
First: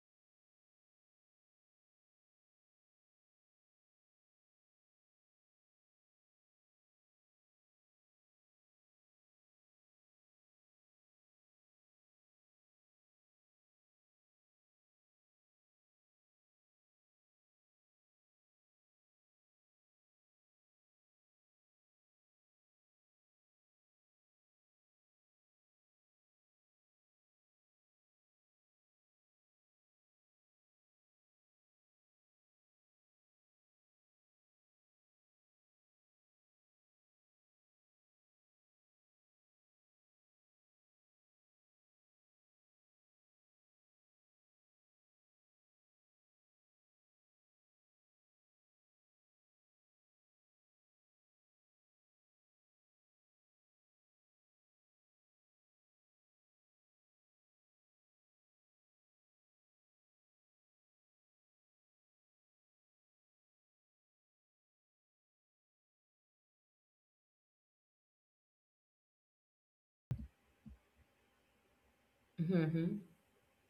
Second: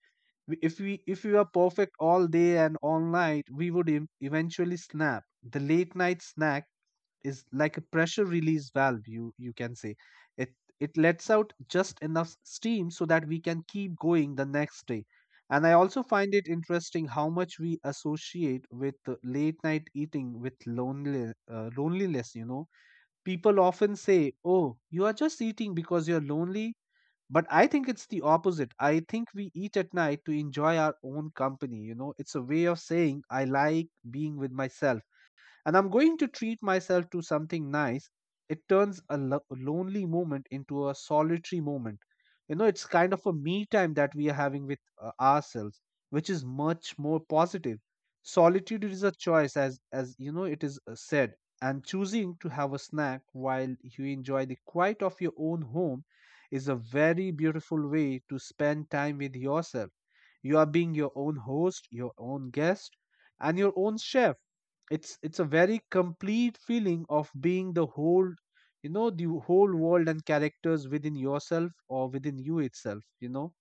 Speaker 2: If we were perfect all day and all night, we would eventually snap. The late night snack is like a pressure release valve, you can say. it it lets out just enough steam so that we can keep going the next day. And I also find it interesting how much we associate with late night eating with lonely loneliness, you know. People often say, oh, you are just eating because you're lonely. But I think it's the opposite. I think we eat at night to enjoy our own company, you know. It's a way of saying I like being with myself, and I'm going to treat myself to something nice. It turns a lonely moment into a solitary moment. You know, it's kind of a me time that we are having with ourselves, which is much more positive. Solitude is a choice, as you know, it is said, and choosing to have a snack while you enjoy the quiet of your own home is a very beautiful way to spend time with yourself. You are being your own host, your own guest, and your own chef. It's a very complete feeling of being the whole, you know, the whole world and characters within yourself or within you
Speaker 1: Mm-hmm.
Speaker 2: itself, you know.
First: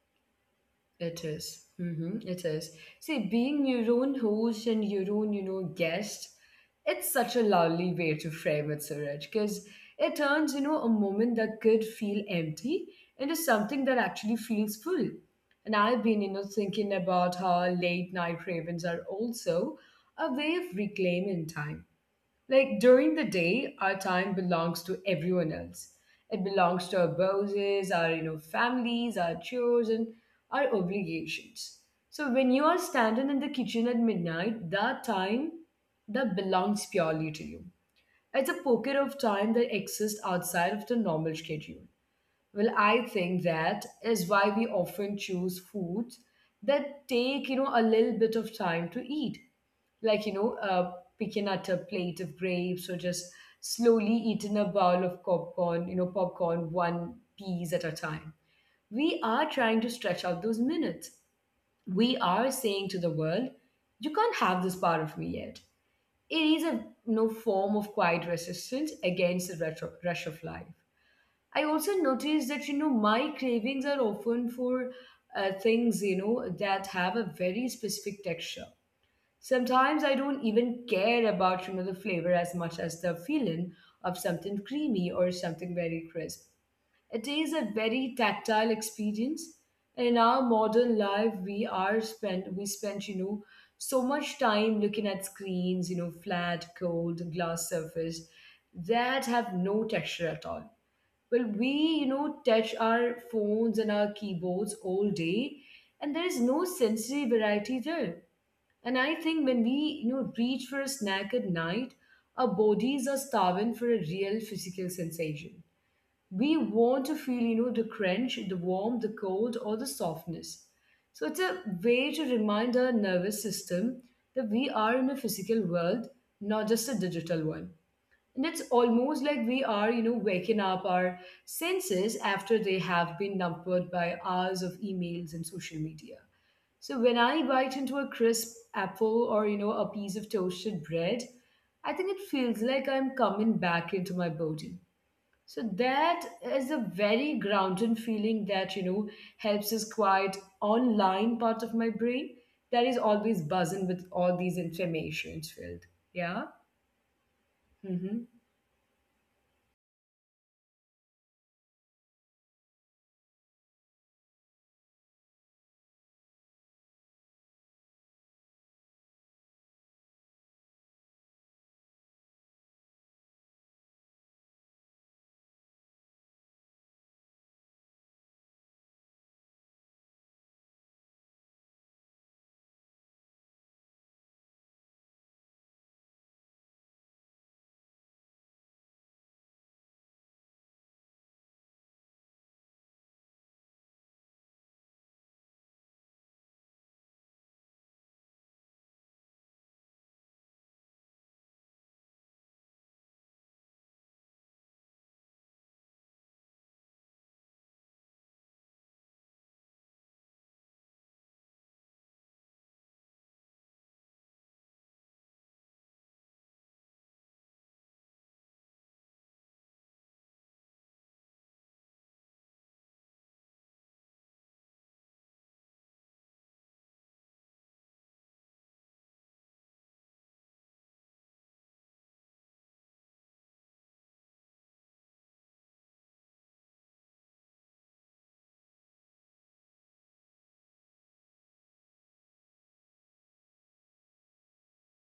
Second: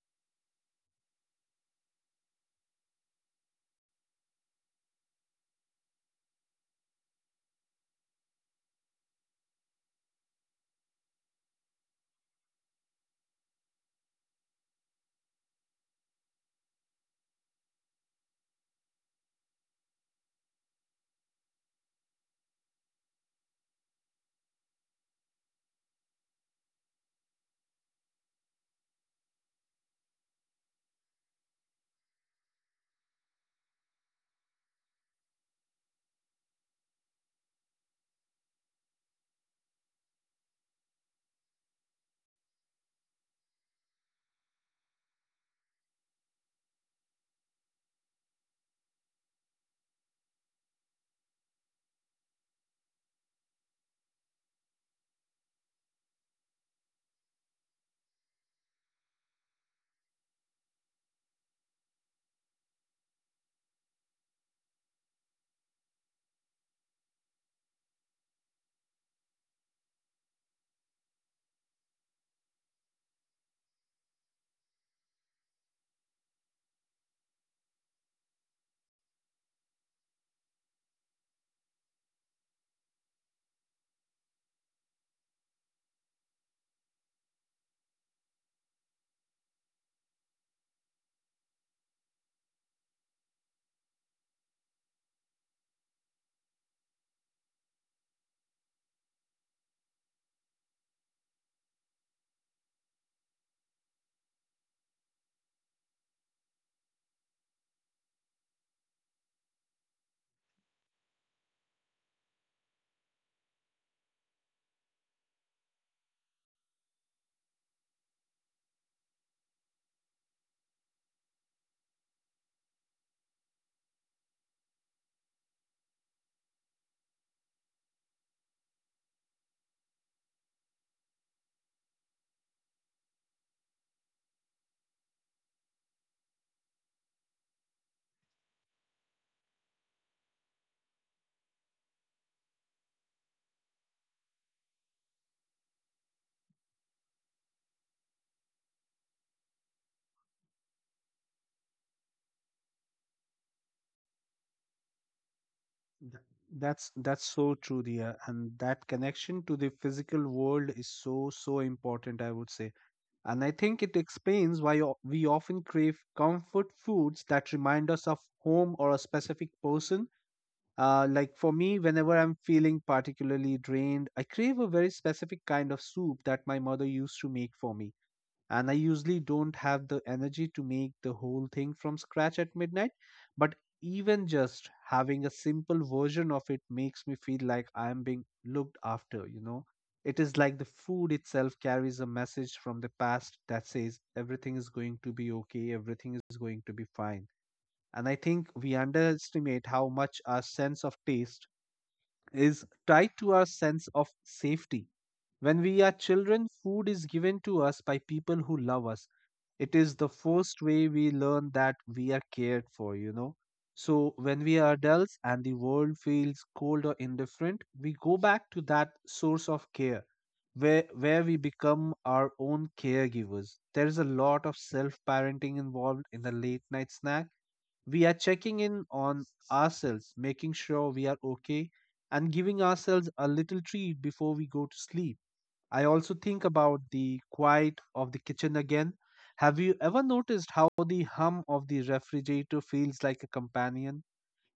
Speaker 1: It is. Mm-hmm, it is. See, being your own host and your own, guest, it's such a lovely way to frame it, Suraj, because it turns, a moment that could feel empty into something that actually feels full. And I've been, thinking about how late night ravens are also a way of reclaiming time, like during the day, our time belongs to everyone else. It belongs to our bosses, our families, our chores, and our obligations. So when you are standing in the kitchen at midnight, that time that belongs purely to you. It's a pocket of time that exists outside of the normal schedule. Well, I think that is why we often choose foods that take a little bit of time to eat, like picking at a plate of grapes or just slowly eating a bowl of popcorn, popcorn one piece at a time. We are trying to stretch out those minutes. We are saying to the world, you can't have this part of me yet. It is a, form of quiet resistance against the rush of life. I also noticed that my cravings are often for things that have a very specific texture. Sometimes I don't even care about, the flavor as much as the feeling of something creamy or something very crisp. It is a very tactile experience. In our modern life, we are spent we spend, so much time looking at screens, flat, cold, glass surface that have no texture at all. Well, touch our phones and our keyboards all day, and there is no sensory variety there. And I think when we reach for a snack at night, our bodies are starving for a real physical sensation. We want to feel the crunch, the warmth, the cold, or the softness. So it's a way to remind our nervous system that we are in a physical world, not just a digital one. And it's almost like we are waking up our senses after they have been numbered by hours of emails and social media. So when I bite into a crisp apple or a piece of toasted bread, I think it feels like I'm coming back into my body. So that is a very grounded feeling that helps us quiet online part of my brain that is always buzzing with all these informations filled. Yeah.
Speaker 2: Th- that's so
Speaker 1: Mm-hmm.
Speaker 2: true, dear. And that connection to the physical world is so so important, I would say. And I think it explains why we often crave comfort foods that remind us of home or a specific person. Like for me, whenever I'm feeling particularly drained, I crave a very specific kind of soup that my mother used to make for me. And I usually don't have the energy to make the whole thing from scratch at midnight. But even just having a simple version of it makes me feel like I am being looked after, you know? It is like the food itself carries a message from the past that says everything is going to be okay, everything is going to be fine. And I think we underestimate how much our sense of taste is tied to our sense of safety. When we are children, food is given to us by people who love us. It is the first way we learn that we are cared for, you know. So when we are adults and the world feels cold or indifferent, we go back to that source of care, where we become our own caregivers. There is a lot of self-parenting involved in the late night snack. We are checking in on ourselves, making sure we are okay, and giving ourselves a little treat before we go to sleep. I also think about the quiet of the kitchen again. Have you ever noticed how the hum of the refrigerator feels like a companion?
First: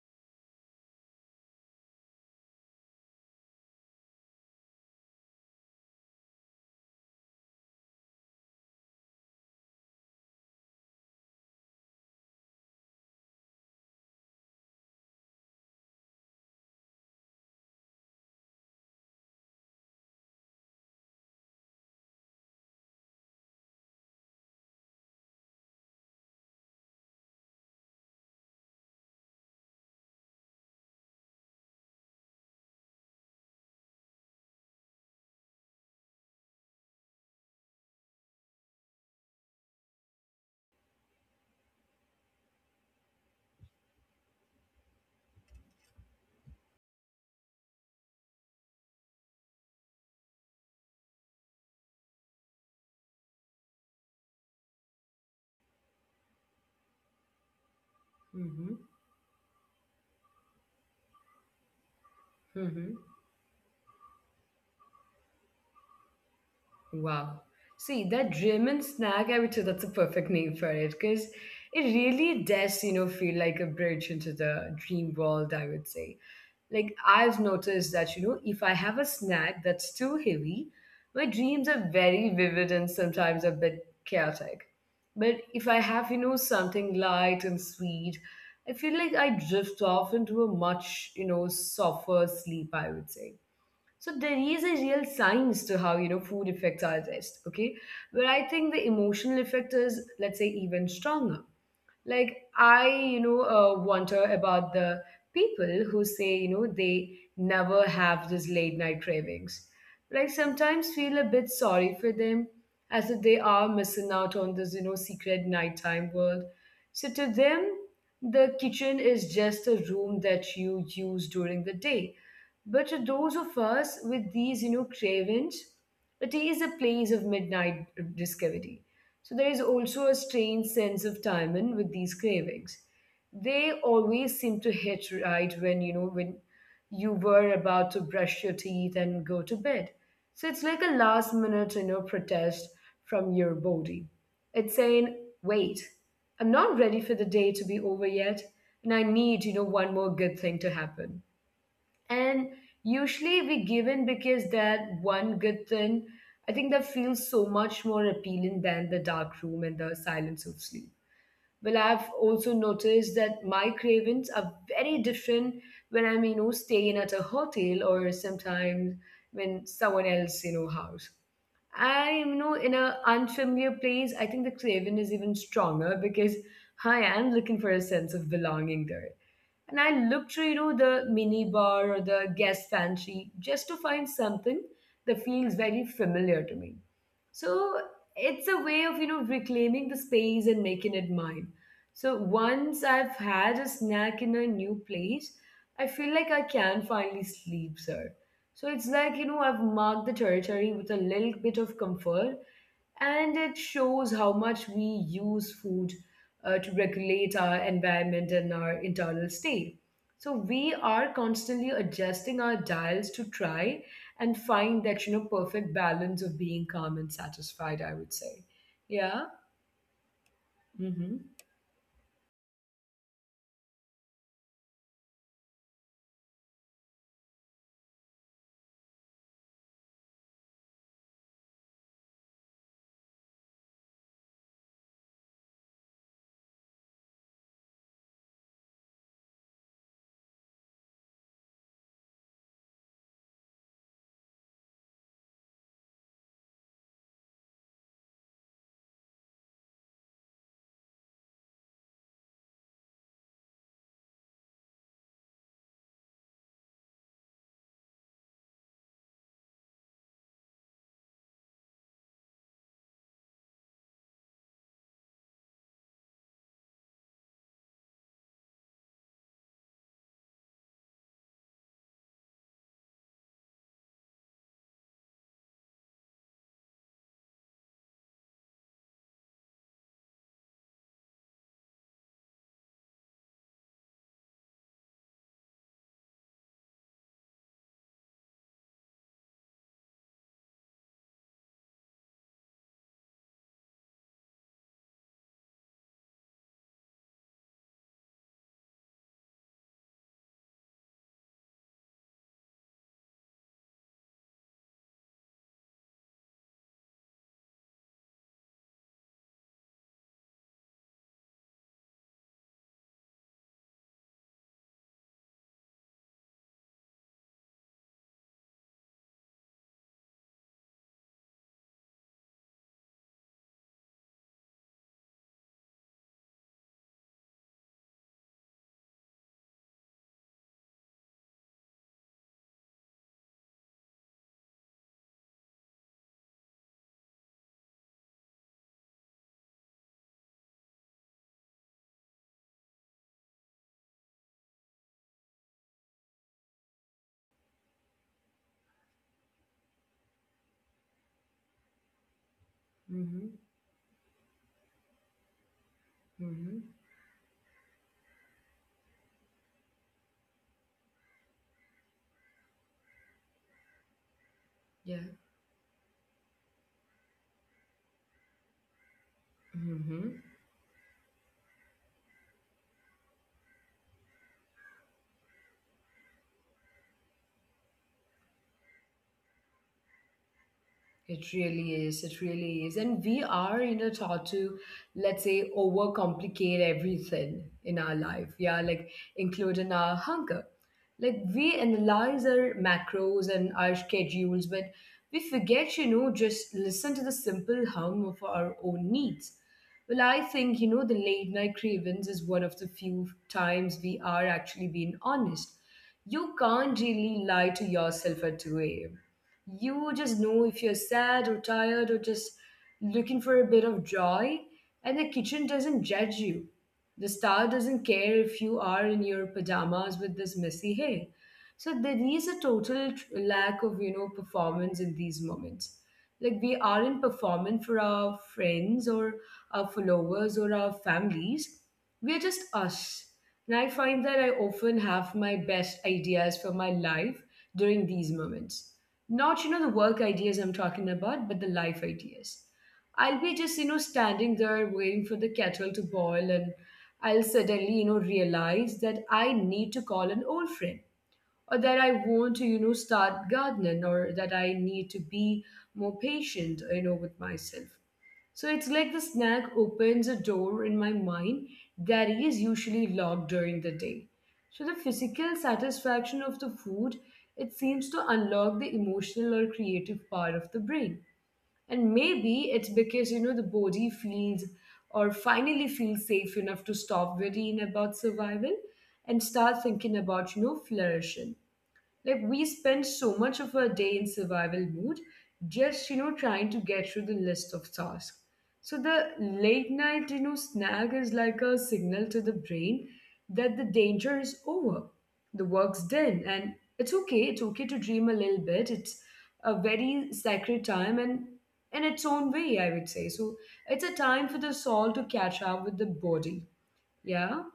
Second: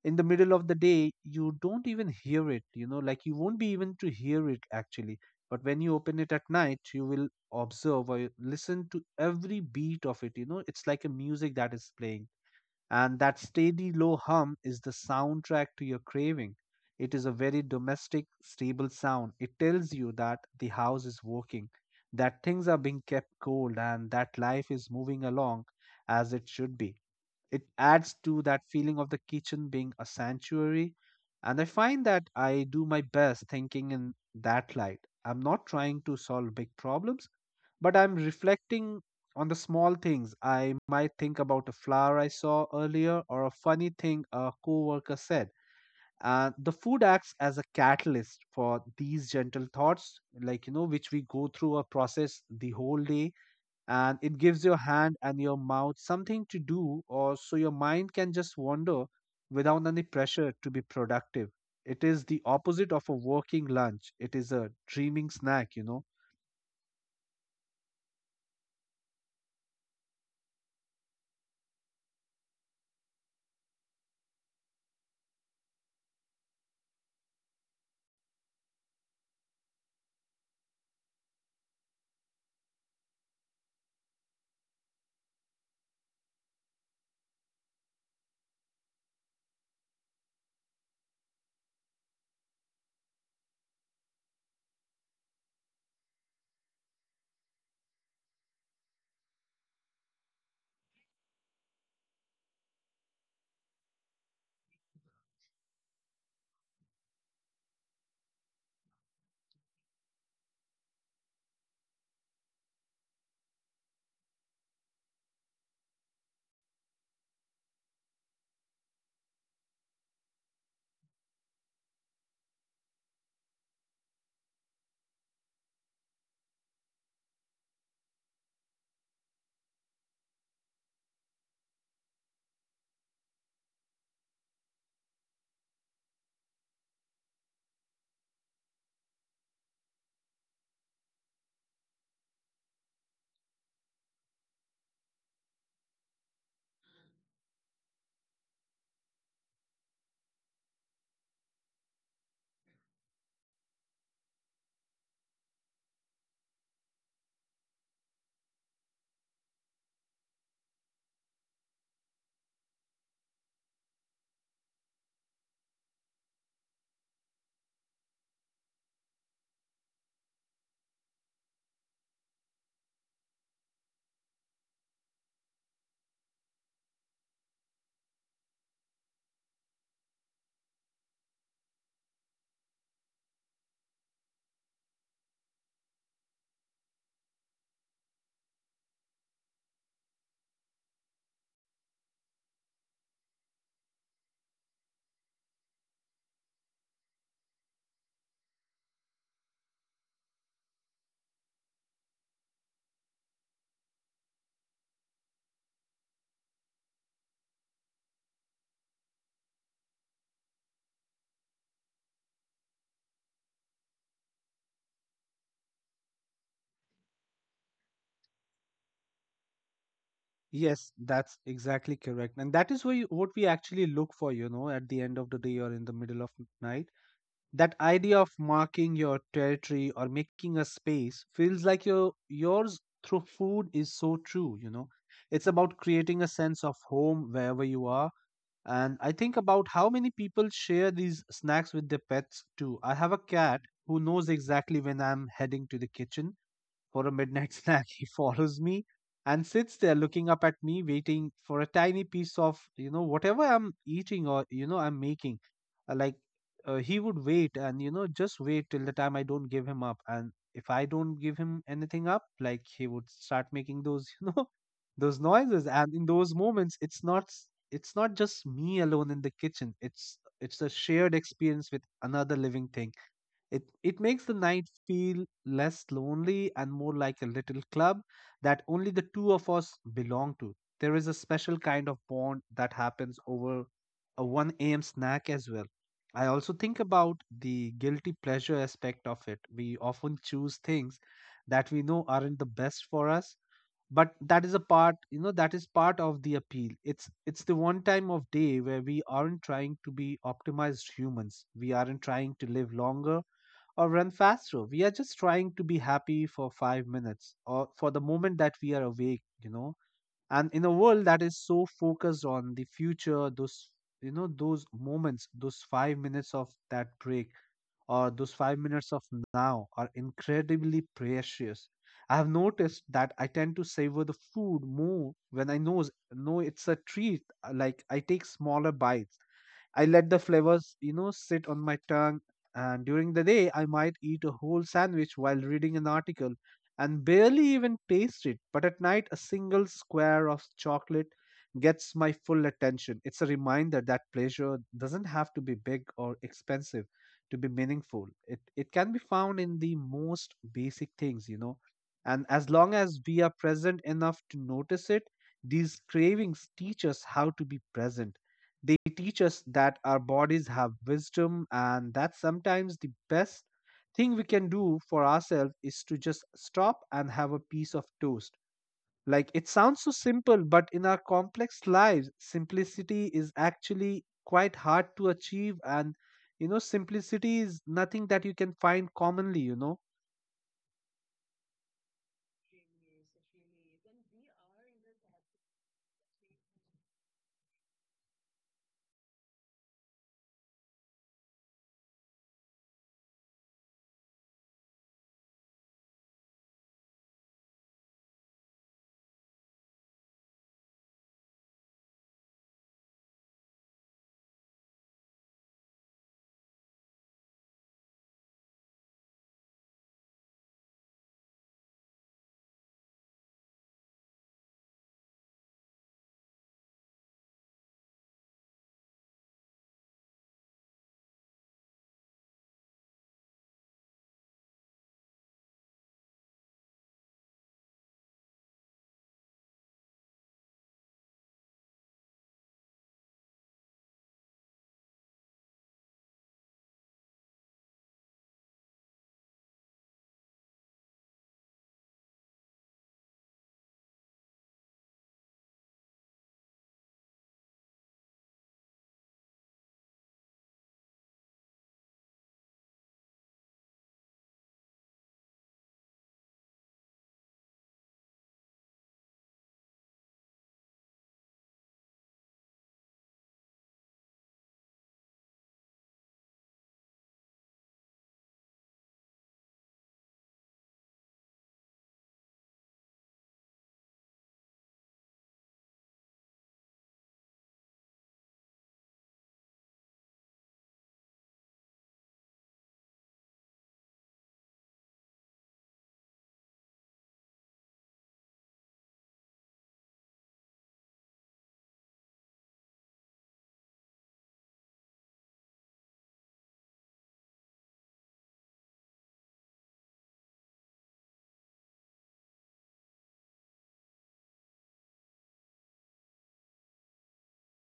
Speaker 2: In the middle of the day, you don't even hear it, like you won't be even to hear it actually. But when you open it at night, you will observe or listen to every beat of it. It's like a music that is playing, and that steady low hum is the soundtrack to your craving. It is a very domestic, stable sound. It tells you that the house is working, that things are being kept cold, and that life is moving along as it should be. It adds to that feeling of the kitchen being a sanctuary. And I find that I do my best thinking in that light. I'm not trying to solve big problems, but I'm reflecting on the small things. I might think about a flower I saw earlier or a funny thing a coworker said. And the food acts as a catalyst for these gentle thoughts, like, which we go through a process the whole day. And it gives your hand and your mouth something to do, or so your mind can just
Speaker 1: Mm-hmm.
Speaker 2: wander without any pressure to be productive. It is the
Speaker 1: Mm-hmm.
Speaker 2: opposite of a working lunch. It is a dreaming snack.
Speaker 1: Wow. See, that German snack, I would say that's a perfect name for it because it really does feel like a bridge into the dream world, I would say. Like, I've noticed that, if I have a snack that's too heavy, my dreams are very vivid and sometimes a bit chaotic. But if I have something light and sweet, I feel like I drift off into a much softer sleep, I would say. So there is a real science to how you know food affects our rest, okay? Where I think the emotional effect is, let's say, even stronger. Like, I wonder about the people who say they never have these late night cravings. But I sometimes feel a bit sorry for them, as if they are missing out on this, you know, secret nighttime world. So to them, the kitchen is just a room that you use during the day. But to those of us with these cravings, it is a place of midnight discovery. So there is also a strange sense of timing with these cravings. They always seem to hit right when you know when you were about to brush your teeth and go to bed. So it's like a last minute protest from your body. It's saying, wait, I'm not ready for the day to be over yet, and I need one more good thing to happen. And usually we give in because that one good thing, I think that feels so much more appealing than the dark room and the silence of sleep. Well, I've also noticed that my cravings are very different when I'm staying at a hotel or sometimes when someone else house. I you know in a unfamiliar place, I think the craving is even stronger because I am looking for a sense of belonging there. And I look through the mini bar or the guest pantry just to find something that feels very familiar to me. So it's a way of reclaiming the space and making it mine. So once I've had a snack in a new place, I feel like I can finally sleep, sir. So it's like I've marked the territory with a little bit of comfort, and it shows how much we use food to regulate our environment and our internal state. So we are constantly adjusting our dials to try and find that perfect balance of being calm and satisfied, I would say. Yeah.
Speaker 2: Yes, that's
Speaker 1: Mm-hmm.
Speaker 2: exactly correct. And that is why what we actually look for, at the end of the day or in the middle of night. That idea of marking your territory or making a space feels like yours through food is so true. It's about creating a sense of home wherever you are. And I think about how many people share these snacks with their pets too. I have a cat who knows exactly when I'm heading to the kitchen for a midnight snack. He follows me and sits there looking up at me, waiting for a tiny piece of, whatever I'm eating or I'm making. Like, he would wait and just wait till the time I don't give him up. And if I don't give him anything up, like, he would start making those, those noises. And in those moments, It's not just me alone in the kitchen. It's a shared experience with another living thing. It makes the night feel less lonely and more like a little club that only the two of us belong to. There is a special kind of bond that happens over a 1 a.m. snack as well. I also think about the guilty pleasure aspect of it. We often choose things that we know aren't the best for us, but that is a part, you know, that is part of the appeal. It's the one time of day where we aren't trying to be optimized humans. We aren't trying to live longer or run faster. We are just trying to be happy for 5 minutes or for the moment that we are awake. And in a world that is so focused on the future, those moments, those 5 minutes of that break or those 5 minutes of now are incredibly precious. I have noticed that I tend to savor the food more when I know it's a treat. Like I take smaller bites. I let the flavors sit on my tongue. And during the day, I might eat a whole sandwich while reading an article and barely even taste it. But at night, a single square of chocolate gets my full attention. It's a reminder that pleasure doesn't have to be big or expensive to be meaningful. It can be found in the most basic things. And as long as we are
Speaker 1: Mm-hmm.
Speaker 2: present enough to notice it, these cravings teach
Speaker 1: Mm-hmm.
Speaker 2: us how to be present. They teach us that our bodies have wisdom and that sometimes the best thing we can do for
Speaker 1: Yeah.
Speaker 2: ourselves is to just stop and have a piece of toast. Like it sounds so simple,
Speaker 1: Mm-hmm.
Speaker 2: but in our complex lives, simplicity is actually quite hard to achieve, and simplicity is nothing that you can find commonly.
Speaker 1: It really is. It really is. And we are taught to, let's say, overcomplicate everything in our life. Yeah, like including our hunger. Like we analyze our macros and our schedules, but we forget just listen to the simple hum of our own needs. Well, I think the late night cravings is one of the few times we are actually being honest. You can't really lie to yourself at 2 a.m. You just know if you're sad or tired or just looking for a bit of joy, and the kitchen doesn't judge you. The star doesn't care if you are in your pajamas with this messy hair. So there is a total lack of performance in these moments. Like we aren't performing for our friends or our followers or our families. We're just us. And I find that I often have my best ideas for my life during these moments. Not the work ideas I'm talking about, but the life ideas. I'll be just standing there waiting for the kettle to boil and I'll suddenly realize that I need to call an old friend or that I want to start gardening or that I need to be more patient with myself. So it's like the snack opens a door in my mind that is usually locked during the day. So the physical satisfaction of the food, it seems to unlock the emotional or creative part of the brain. And maybe it's because you know the body feels or finally feels safe enough to stop worrying about survival and start thinking about you know flourishing. Like we spend so much of our day in survival mode, just you know trying to get through the list of tasks. So the late night you know snack is like a signal to the brain that the danger is over, the work's done, and it's okay. It's okay to dream a little bit. It's a very sacred time and in its own way, I would say. So it's a time for the soul to catch up with the body. Yeah.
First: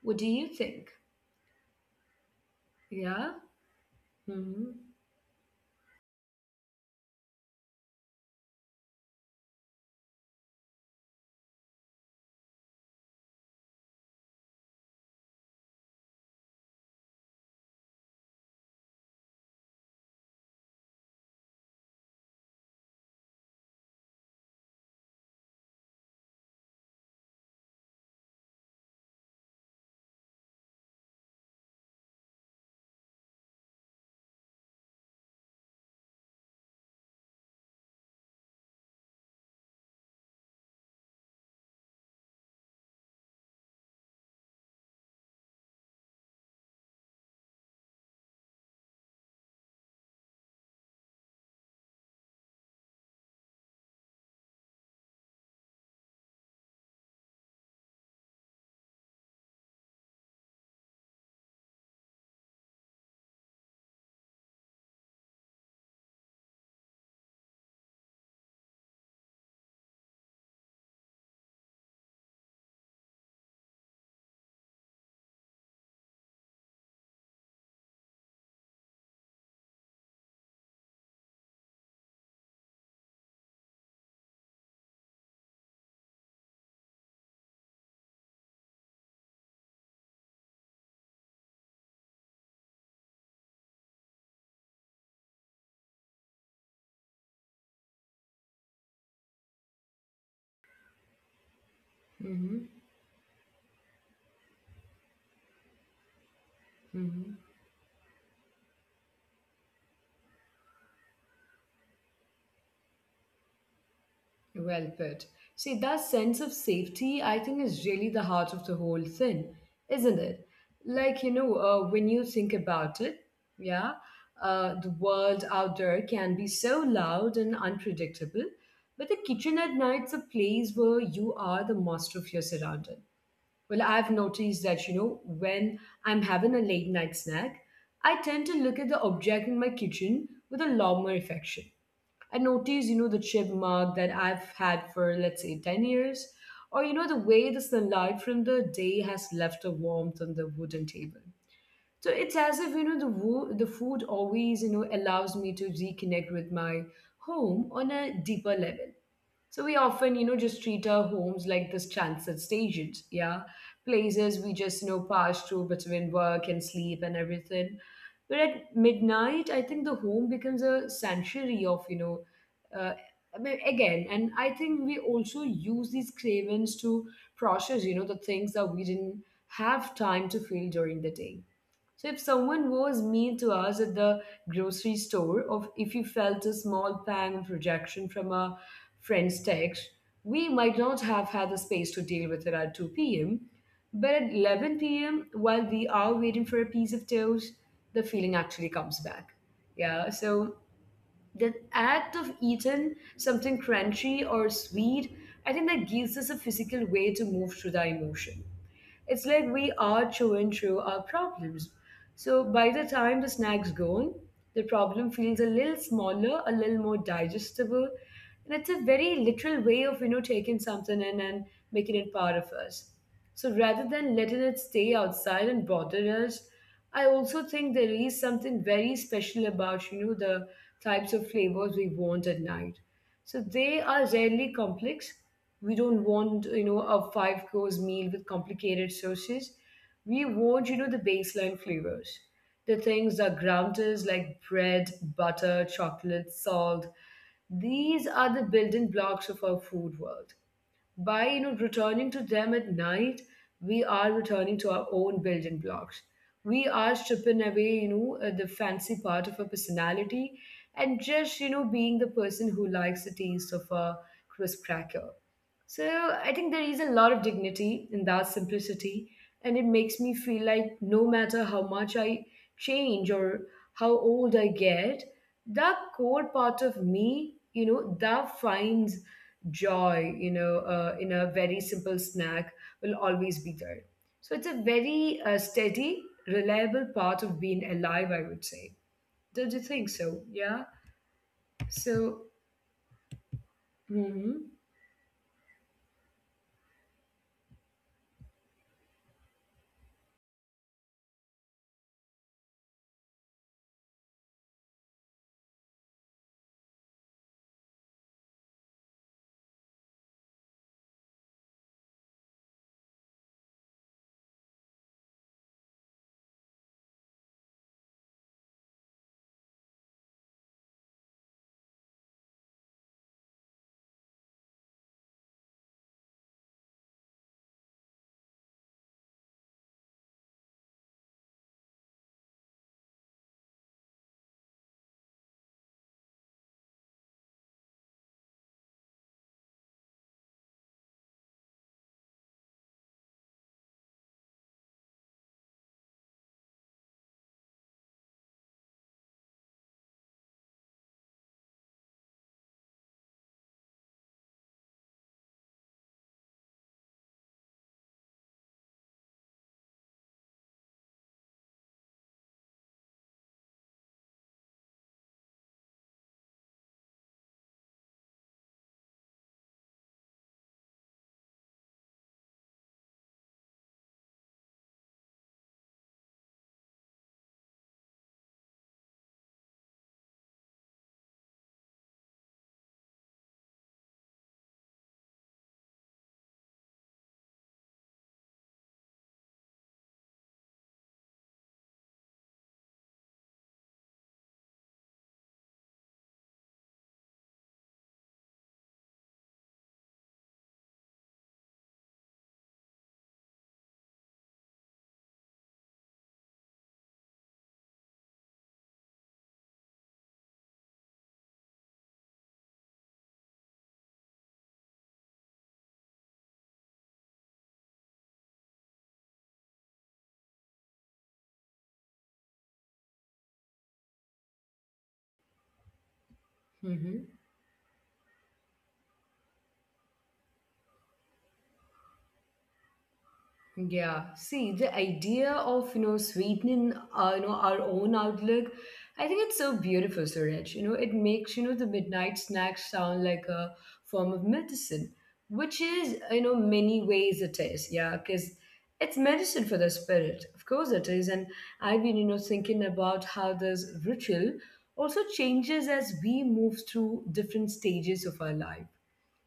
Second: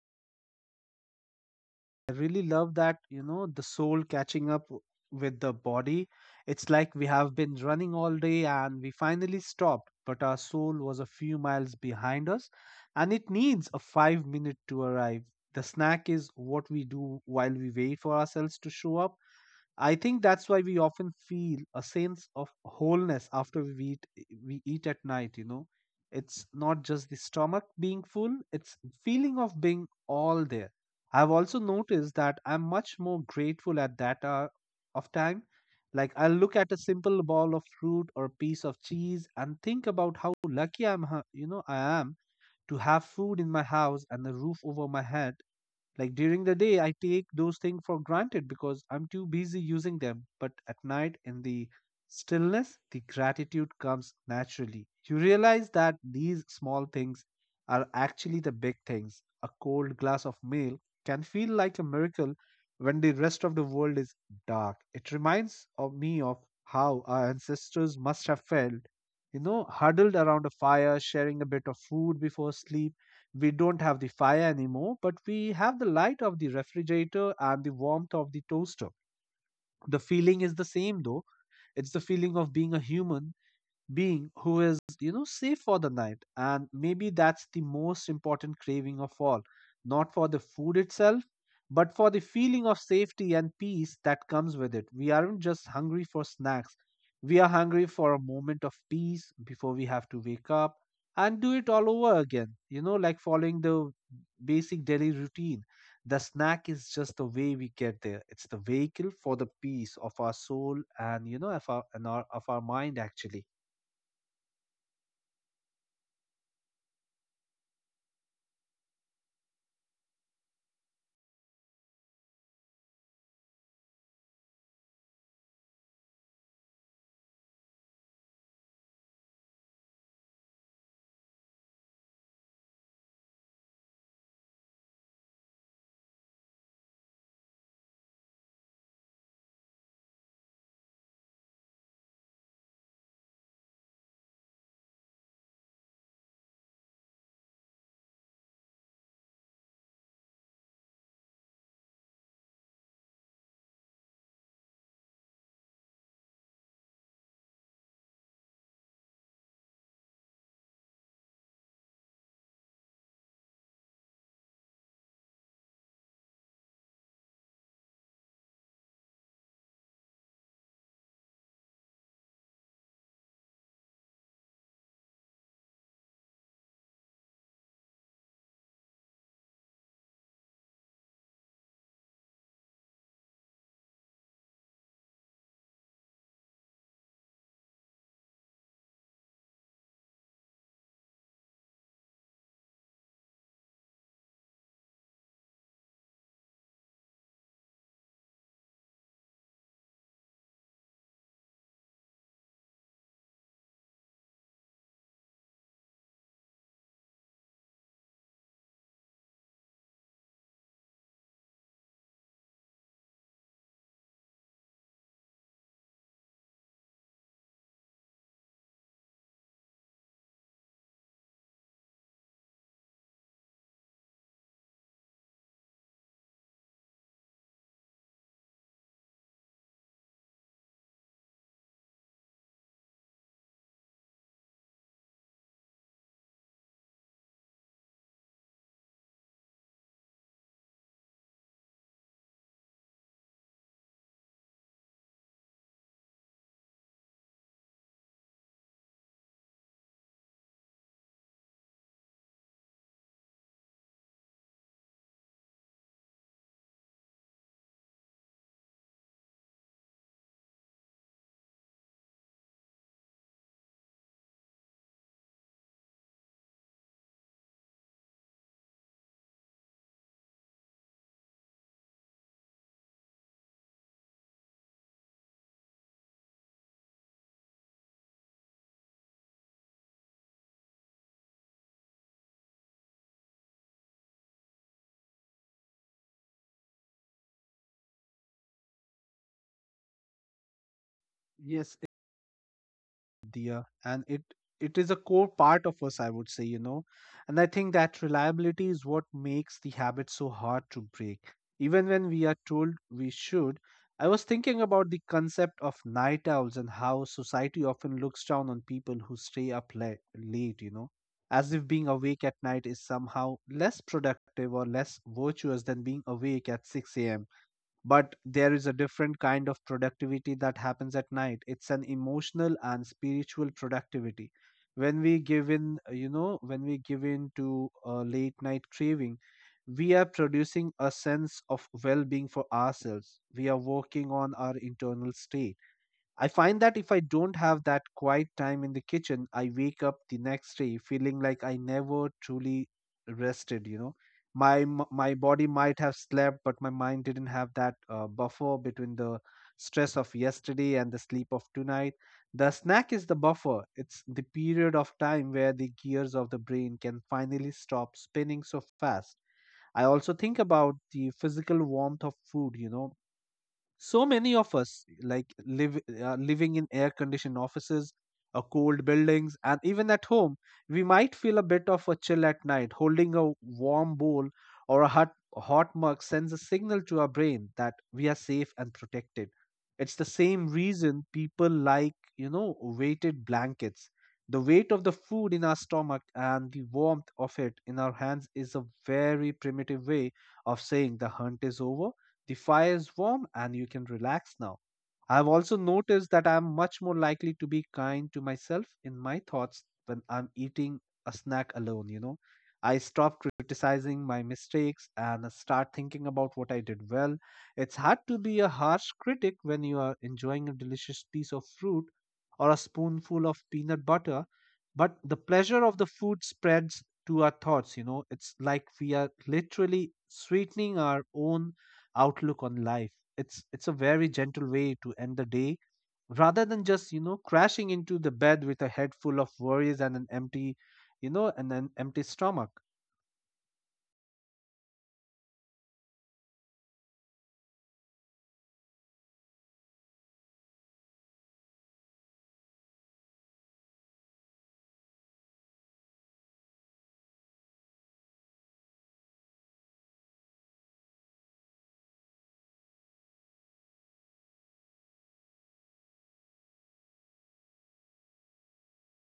Speaker 1: What do you think?
Speaker 2: I really love that, you
Speaker 1: Yeah.
Speaker 2: know, the soul catching up
Speaker 1: Mm-hmm.
Speaker 2: with the body. It's like we have been running all day and we finally stopped, but our soul was a few miles behind us, and it needs a 5 minute to arrive. The snack is what we do while we wait for ourselves to show up. I think that's why we often feel a sense of wholeness after we eat at night. It's not just the stomach being full, it's feeling of being all there. I've also noticed that I'm much more grateful at that hour of time. Like I'll look at a simple bowl of fruit or piece of cheese and think about how lucky I'm, ha- you know, I am to have food in my house and a roof over my head. Like during the day, I take those things for granted because I'm too busy using them. But at night, in the stillness, the gratitude comes naturally. You realize that these small things are actually the big things. A cold glass of milk can feel like a miracle when the rest of the world is dark. It reminds of me of how our ancestors must have felt, huddled around a fire, sharing a bit of food before sleep. We don't have the fire anymore, but we have the light of the refrigerator and the warmth of the toaster. The feeling is the same though. It's the feeling of being a human being who is safe for the night. And maybe that's the most important craving of all, not for the food itself, but for the feeling of safety and peace that comes with it. We aren't just hungry for snacks, we are hungry for a moment of peace before we have to wake up and do it all over again,
Speaker 1: Mm-hmm.
Speaker 2: you know, like following the basic daily routine. The snack is just the
Speaker 1: Mm-hmm.
Speaker 2: way we get there. It's the vehicle for the peace of our soul and of our mind actually.
Speaker 1: Well put. See, that sense of safety, I think, is really the heart of the whole thing, isn't it? Like, when you think about it, yeah, the world out there can be so loud and unpredictable, but the kitchen at night's a place where you are the master of your surrounding. Well, I've noticed that when I'm having a late night snack, I tend to look at the object in my kitchen with a lot more affection. I notice the chip mark that I've had for, let's say, 10 years, or the way the sunlight from the day has left a warmth on the wooden table. So it's as if the food always allows me to reconnect with my home on a deeper level. So we often just treat our homes like this transit stations, yeah, places we just pass through between work and sleep and everything. But at midnight, I think the home becomes a sanctuary of, uh, I mean, again, and I think we also use these cravings to process the things that we didn't have time to feel during the day. So if someone was mean to us at the grocery store, or if you felt a small pang of rejection from a friend's text, we might not have had the space to deal with it at 2 p.m. But at 11 p.m., while we are waiting for a piece of toast, the feeling actually comes back. Yeah, so the act of eating something crunchy or sweet, I think that gives us a physical way to move through the emotion. It's like we are chewing through our problems. So by the time the snack's gone, the problem feels a little smaller, a little more digestible, and it's a very literal way of you know taking something in and making it part of us. So rather than letting it stay outside and bother us, I also think there is something very special about you know the types of flavors we want at night so they are rarely complex. We don't want a 5-course meal with complicated sauces. We want the baseline flavors. The things that ground us like bread, butter, chocolate, salt. These are the building blocks of our food world by you know returning to them at night we are returning to our own building blocks. We are stripping away you know the fancy part of our personality and just you know being the person who likes the taste of a crisp cracker. So I think there is a lot of dignity in that simplicity, and it makes me feel like no matter how much I change or how old I get, that core part of me that finds joy in a very simple snack will always be there. So it's a very steady, reliable part of being alive, I would say. Don't you think so? Yeah.
Speaker 2: Yes,
Speaker 1: So,
Speaker 2: dear, and it
Speaker 1: mm-hmm,
Speaker 2: it is a core part of us, I would say, and I think that reliability is what makes the habit so hard to break, even when we are told we should. I was thinking about the concept of night owls and how society often looks down on people who stay up late, late, as if being awake at night is somehow less productive or less virtuous than being awake at 6 a.m. But there is a different kind of productivity that happens at night. It's an emotional and spiritual productivity. When we give in to a late night craving, we are producing a sense of well-being for ourselves. We are working on our internal state. I find that if I don't have that quiet time in the kitchen, I wake up the next day feeling like I never truly rested. My body might have slept, but my mind didn't have that buffer between the stress of yesterday and the sleep of tonight. The snack is the buffer. It's the period of time where the gears of the brain can finally stop spinning so fast. I also think about the physical warmth of food. So many of us like live living in air conditioned offices or cold buildings. And even at home, we might feel a bit of a chill at night. Holding a warm bowl or a hot mug sends a signal to our brain that we are safe and protected. It's the same reason people like weighted blankets. The weight of the food in our stomach and the warmth of it in our hands is a very primitive way of saying the hunt is over, the fire is warm, and you can relax now. I've also noticed that I'm much more likely to be kind to myself in my thoughts when I'm eating a snack alone. I stop criticizing my mistakes and start thinking about what I did well. It's hard to be a harsh critic when you are enjoying a delicious piece of fruit or a spoonful of peanut butter, but the pleasure of the food spreads to our thoughts. It's like we are literally sweetening our own outlook on life. It's a very gentle way to end the day rather than just,
Speaker 1: mm-hmm.
Speaker 2: crashing into the bed with a head full of worries and an empty, and an empty stomach.
Speaker 1: Yeah, see, the idea of, you know, sweetening, you know, our own outlook, I think it's so beautiful, Suraj. You know, it makes, you know, the midnight snack sound like a form of medicine, which is, you know, many ways it is. Yeah, because it's medicine for the spirit. Of course it is. And I've been, you know, thinking about how this ritual also changes as we move through different stages of our life,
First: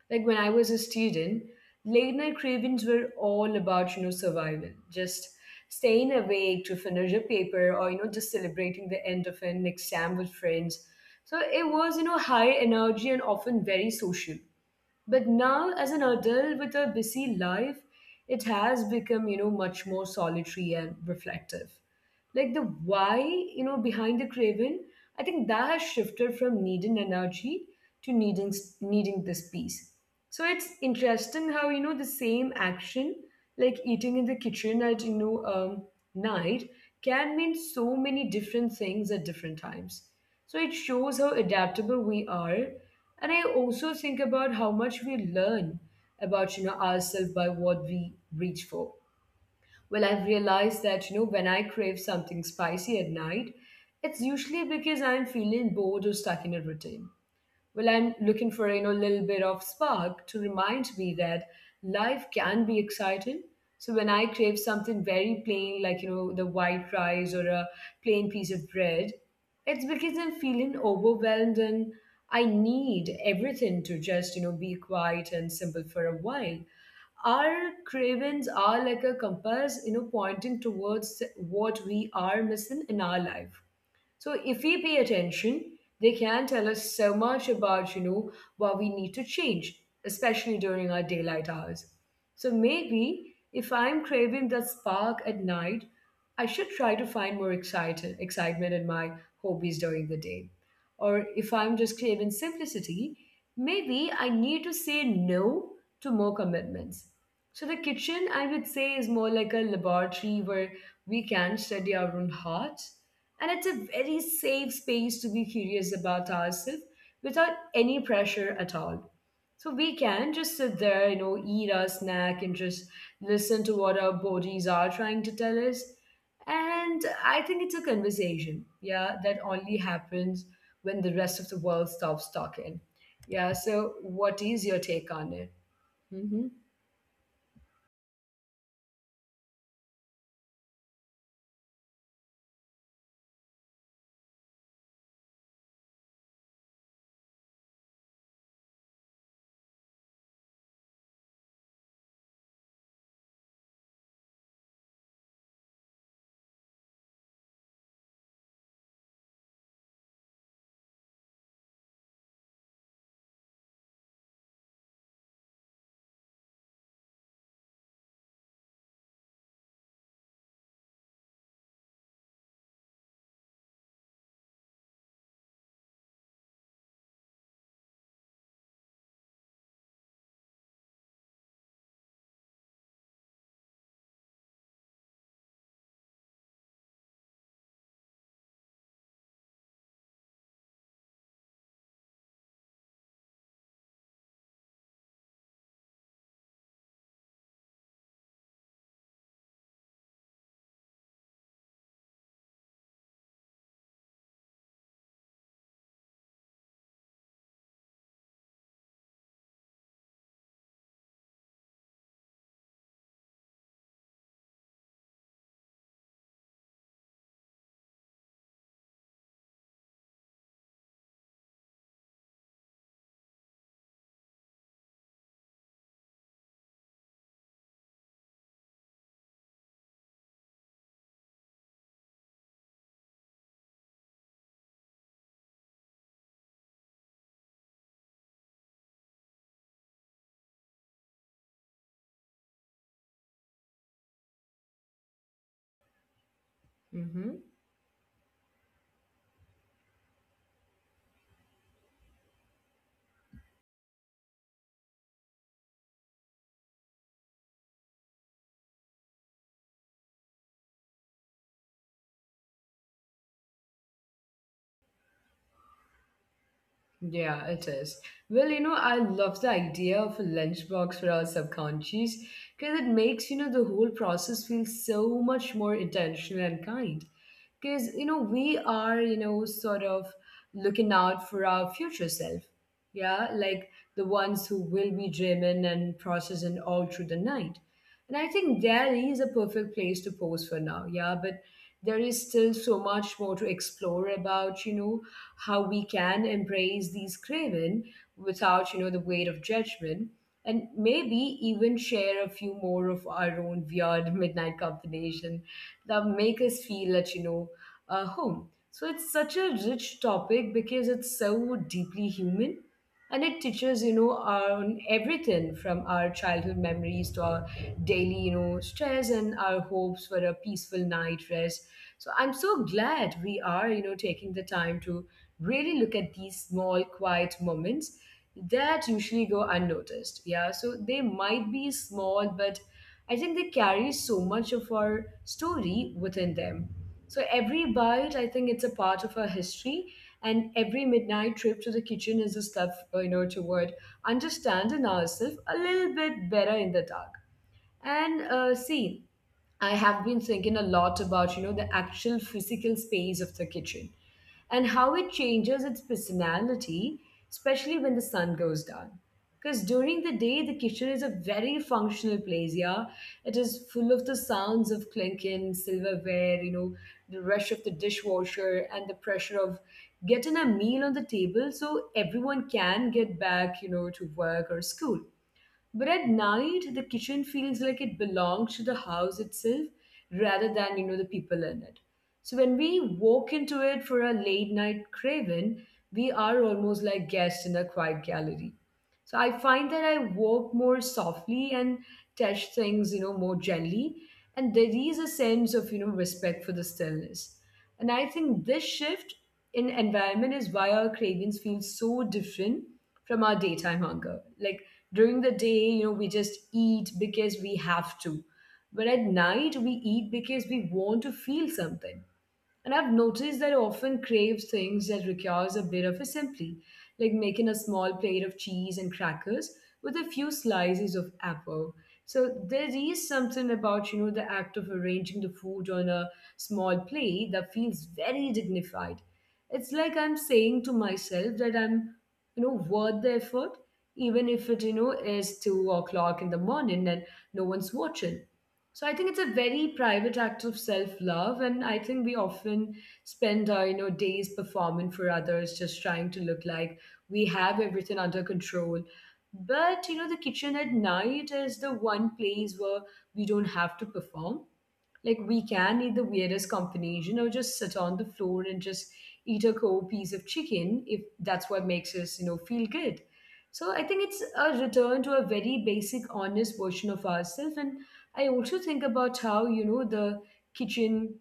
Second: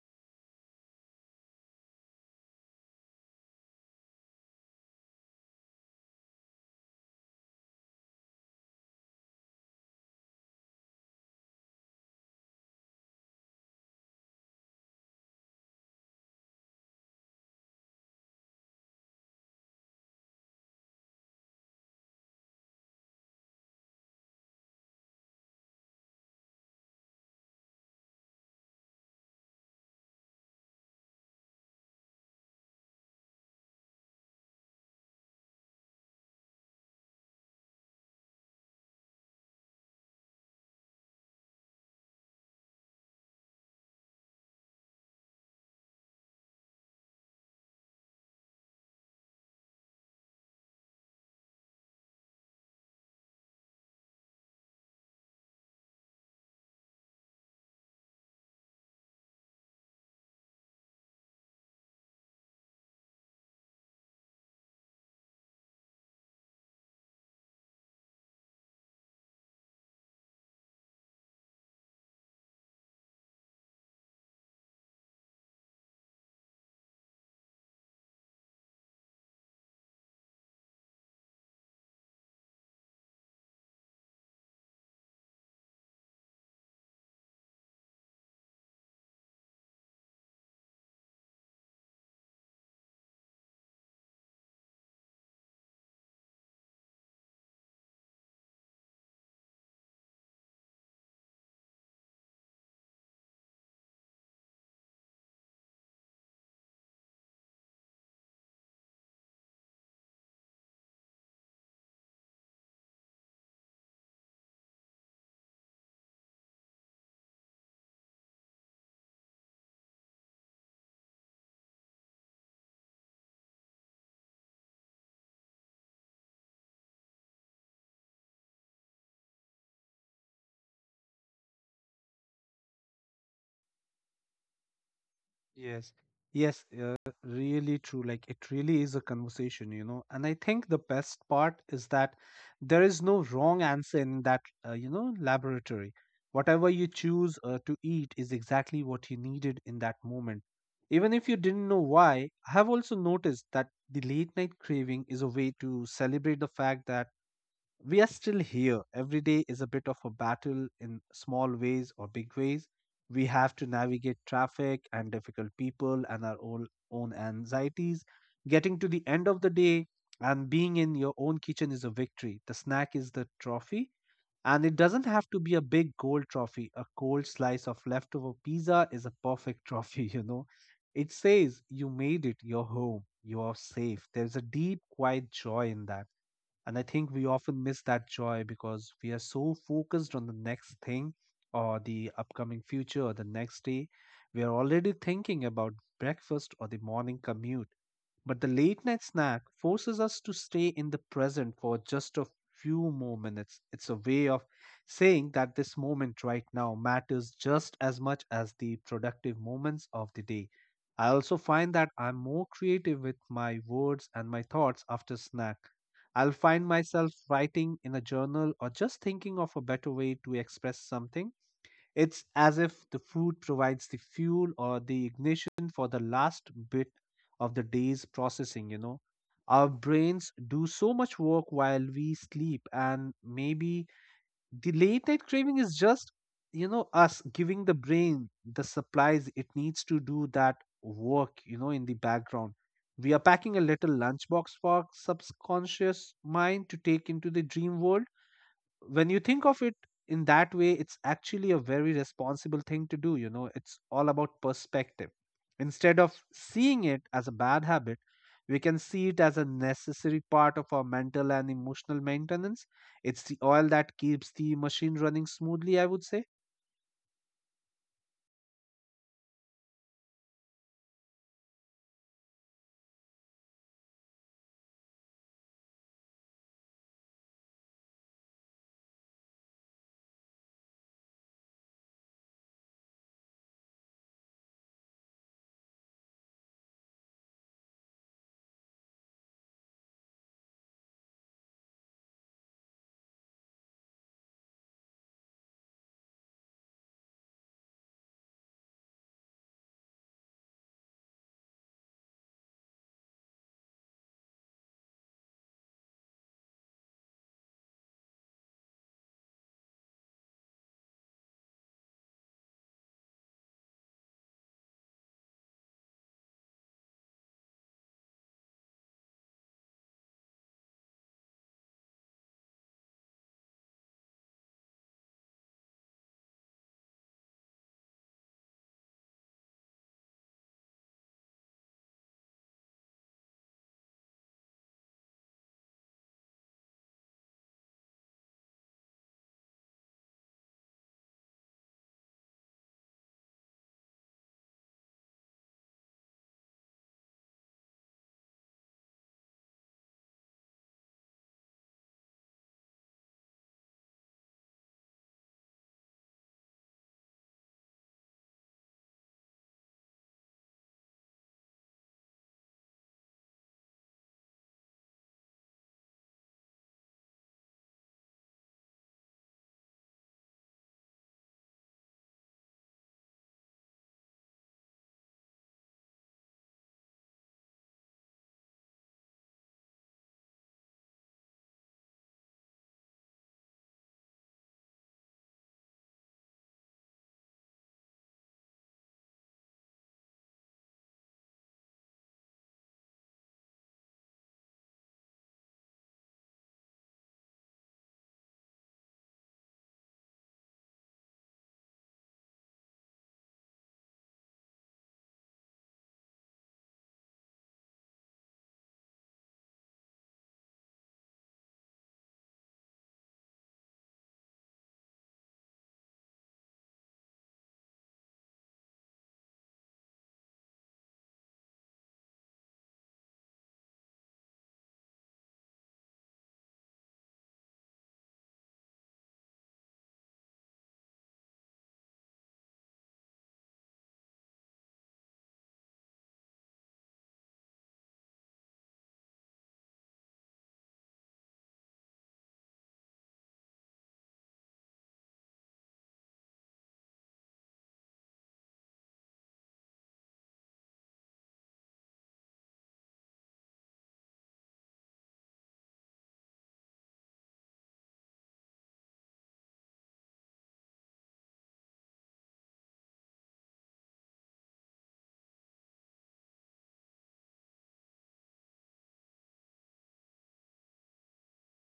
Speaker 1: like when I was a student, late night cravings were all about, you know, survival, just staying awake to finish a paper or, you know, just celebrating the end of an exam with friends. So it was, you know, high energy and often very social. But now, as an adult with a busy life, it has become, you know, much more solitary and reflective. Like the why, you know, behind the craving, I think that has shifted from needing energy to needing this peace. So it's interesting how, you know, the same action, like eating in the kitchen at, you know, night, can mean so many different things at different times. So it shows how adaptable we are, and I also think about how much we learn about, you know, ourselves by what we reach for. Well, I've realized that, you know, when I crave something spicy at night, it's usually because I'm feeling bored or stuck in a routine. Well, I'm looking for, you know, a little bit of spark to remind me that life can be exciting. So when I crave something very plain, like, you know, the white rice or a plain piece of bread, it's because I'm feeling overwhelmed and I need everything to just, you know, be quiet and simple for a while. Our cravings are like a compass, you know, pointing towards what we are missing in our life, so if we pay attention, they can tell us so much about, you know, what we need to change, especially during our daylight hours. So maybe if I'm craving that spark at night, I should try to find excitement in my hobbies during the day. Or if I'm just craving simplicity, maybe I need to say no to more commitments. So the kitchen, I would say, is more like a laboratory where we can study our own heart, and it's a very safe space to be curious about ourselves without any pressure at all. So we can just sit there, you know, eat our snack and just listen to what our bodies are trying to tell us. And I think it's a conversation, yeah, that only happens when the rest of the world stops talking. Yeah, so what is your take on it?
Speaker 2: Yes,
Speaker 1: Mm-hmm.
Speaker 2: yes, really true. Like it really is a conversation, you know. And I think the best part is that there is no wrong answer in that, laboratory. Whatever you choose to eat is exactly what you needed in that moment. Even if you didn't know why, I have also noticed that the late night craving is a way to celebrate the fact that we are still here. Every day is a bit of a battle in small ways or big ways. We have to navigate traffic and difficult people and our own anxieties. Getting to the end of the day and being in your own kitchen is a victory. The snack is the trophy. And it doesn't have to be a big gold trophy. A cold slice of leftover pizza is a perfect trophy, you know. It says you made it, you're home, you are safe. There's a deep, quiet joy in that, and I think we often miss that joy because we are so focused on the next thing or the upcoming future or the next day. We are already thinking about breakfast or the morning commute. But the late night snack forces us to stay in the present for just a few more minutes. It's a way of saying that this moment right now matters just as much as the productive moments of the day. I also find that I'm more creative with my words and my thoughts after snack. I'll find myself writing in a journal or just thinking of a better way to express something. It's as if the food provides the fuel or the ignition for the last bit of the day's processing, you know. Our brains do so much work while we sleep, and maybe the late night craving is just, us giving the brain the supplies it needs to do that work, in the background. We are packing a little lunchbox for our subconscious mind to take into the
Speaker 1: Mm-hmm.
Speaker 2: dream world. When you think of it in that way, it's actually a very responsible thing to do, you know. It's all about perspective. Instead of seeing it as a bad habit, we can see it as a necessary part of our mental and emotional maintenance. It's the oil that keeps the machine running smoothly, I would say.
Speaker 1: Yeah, it is. Well, you know, I love the idea of a lunchbox for our subconscious because it makes, you know, the whole process feel so much more intentional and kind. Because, you know, we are, you know, sort of looking out for our future self. Yeah, like the ones who will be dreaming and processing all through the night. And I think there is a perfect place to pose for now. Yeah, but there is still so much more to explore about, you know, how we can embrace these craving without, you know, the weight of judgment, and maybe even share a few more of our own weird midnight combination that make us feel that, you know, home. So it's such a rich topic because it's so deeply human, and it teaches, you know, on everything from our childhood memories to our daily, you know, stress and our hopes for a peaceful night rest. So I'm so glad we are, you know, taking the time to really look at these small quiet moments that usually go unnoticed. Yeah, so they might be small, but I think they carry so much of our story within them. So every bite, I think it's a part of our history, and every midnight trip to the kitchen is a step, you know, toward understanding ourselves a little bit better in the dark. And see, I have been thinking a lot about, you know, the actual physical space of the kitchen and how it changes its personality, especially when the sun goes down. Because during the day, the kitchen is a very functional place, yeah. It is full of the sounds of clinking, silverware, you know, the rush of the dishwasher and the pressure of getting a meal on the table so everyone can get back, you know, to work or school. But at night, the kitchen feels like it belongs to the house itself rather than, you know, the people in it. So when we walk into it for a late night craving, we are almost like guests in a quiet gallery. So I find that I walk more softly and touch things, you know, more gently. And there is a sense of, you know, respect for the stillness. And I think this shift in environment is why our cravings feel so different from our daytime hunger. Like during the day, you know, we just eat because we have to. But at night, we eat because we want to feel something. And I've noticed that I often crave things that requires a bit of assembly, like making a small plate of cheese and crackers with a few slices of apple. So there is something about, you know, the act of arranging the food on a small plate that feels very dignified. It's like I'm saying to myself that I'm, you know, worth the effort, even if it, you know, is 2 o'clock in the morning and no one's watching. So I think it's a very private act of self-love, and I think we often spend our, you know, days performing for others, just trying to look like we have everything under control. But, you know, the kitchen at night is the one place where we don't have to perform. Like we can eat the weirdest combination or just sit on the floor and just eat a cold piece of chicken if that's what makes us, you know, feel good. So I think it's a return to a very basic, honest version of ourselves. And I also think about how, you know, the kitchen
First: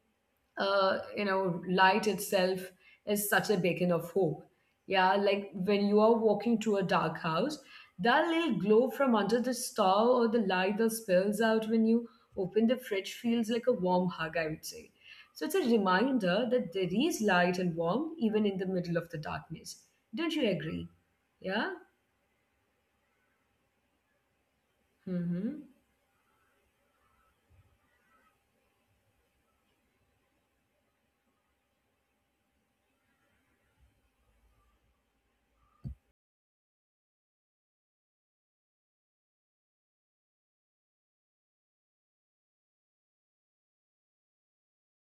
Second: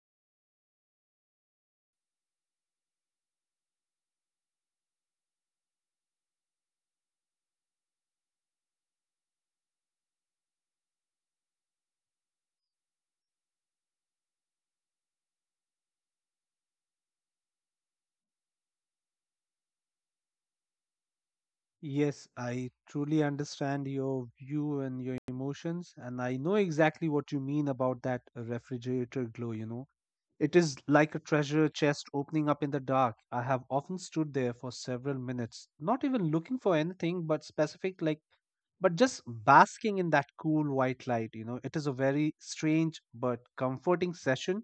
Speaker 1: you know, light itself is such a beacon of hope. Yeah, like when you are walking through a dark house, that little glow from under the star or the light that spills out when you open the fridge feels like a warm hug, I would say. So it's a reminder that there is light and warmth even in the middle of the darkness. Don't you agree? Yeah?
Speaker 2: Yes, I truly understand your view and your
Speaker 1: Mm-hmm.
Speaker 2: emotions, and I know exactly what you mean about that refrigerator glow, you know. It is like a treasure chest opening up in the dark. I have often stood there for several minutes, not even looking for anything but specific, like, but just basking in that cool white light. You know, it is a very strange but comforting session,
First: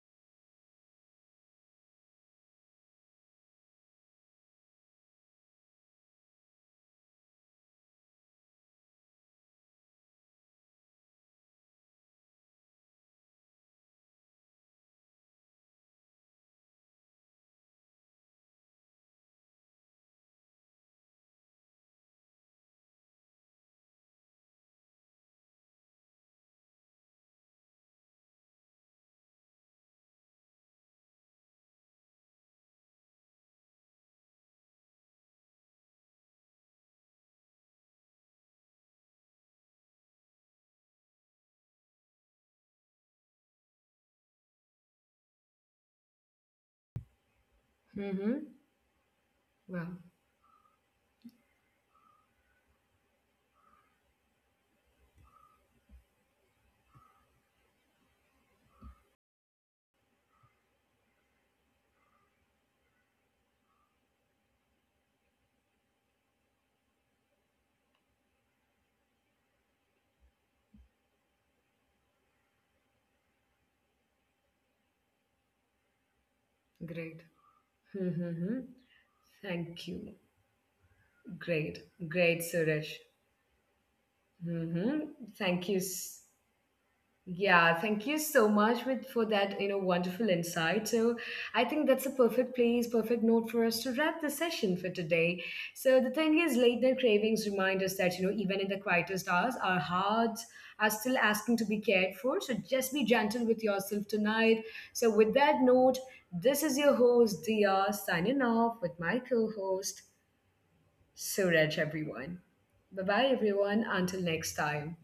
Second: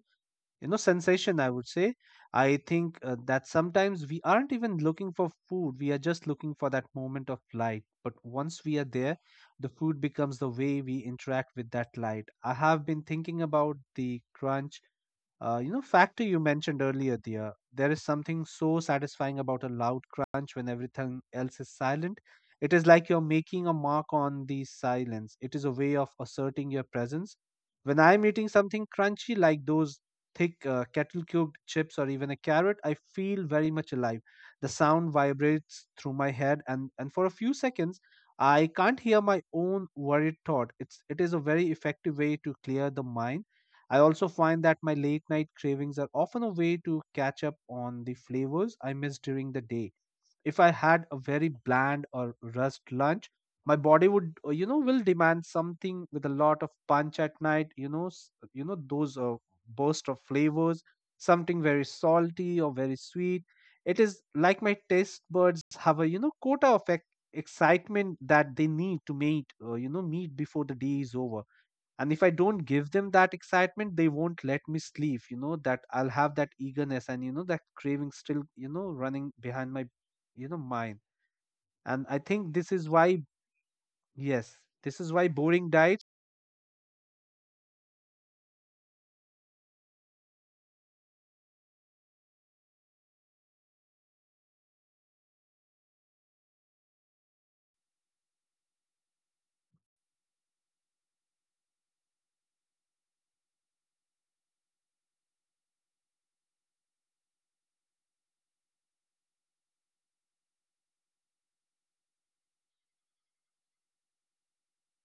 Speaker 2: you know, sensation, I would say. I think that sometimes we aren't even looking for food, we are just looking for that moment of light. But once we are there, the food becomes the way we interact with that light. I have been thinking about the crunch you know, factor you mentioned earlier, Dia. There is something so satisfying about a loud crunch when everything else is silent. It is like you're making a mark on the silence. It is a way of asserting your presence. When I'm eating something crunchy like those thick kettle cubed chips or even a carrot, I feel very much alive. The sound vibrates through my head, and for a few seconds, I can't hear my own worried thought. It is a very effective way to clear the mind. I also find that my late night cravings are often a way to catch up on the
Speaker 1: Mm-hmm.
Speaker 2: flavors I missed during the day.
Speaker 1: Wow,
Speaker 2: If I had a very bland or rust lunch, my body would, you know, will demand something with a lot of punch at night. You know, you know those burst of flavors, something very salty or very sweet. It is like my taste buds have a, you know, quota of excitement that they need to meet, meet before the day is over. And if I don't give them that excitement, they won't let me sleep, you know. That I'll have that eagerness
Speaker 1: great.
Speaker 2: and, you know, that craving still,
Speaker 1: Mm-hmm.
Speaker 2: you know, running behind my,
Speaker 1: Thank you.
Speaker 2: you know, mind.
Speaker 1: Great.
Speaker 2: And I
Speaker 1: Great,
Speaker 2: think this is
Speaker 1: Suresh.
Speaker 2: why, yes, this is why
Speaker 1: Mm-hmm.
Speaker 2: boring
Speaker 1: Thank you.
Speaker 2: diets
Speaker 1: Yeah, thank you so much with for that, you know, wonderful insight. So I think that's a perfect place, perfect note for us to wrap the session for today. So the thing is, late night cravings remind us that, you know, even in the quietest hours, our hearts are still asking to be cared for. So just be gentle with yourself tonight. So with that note, this is your host, Dia, signing off with my co-host, Suraj, everyone. Bye-bye, everyone. Until next time.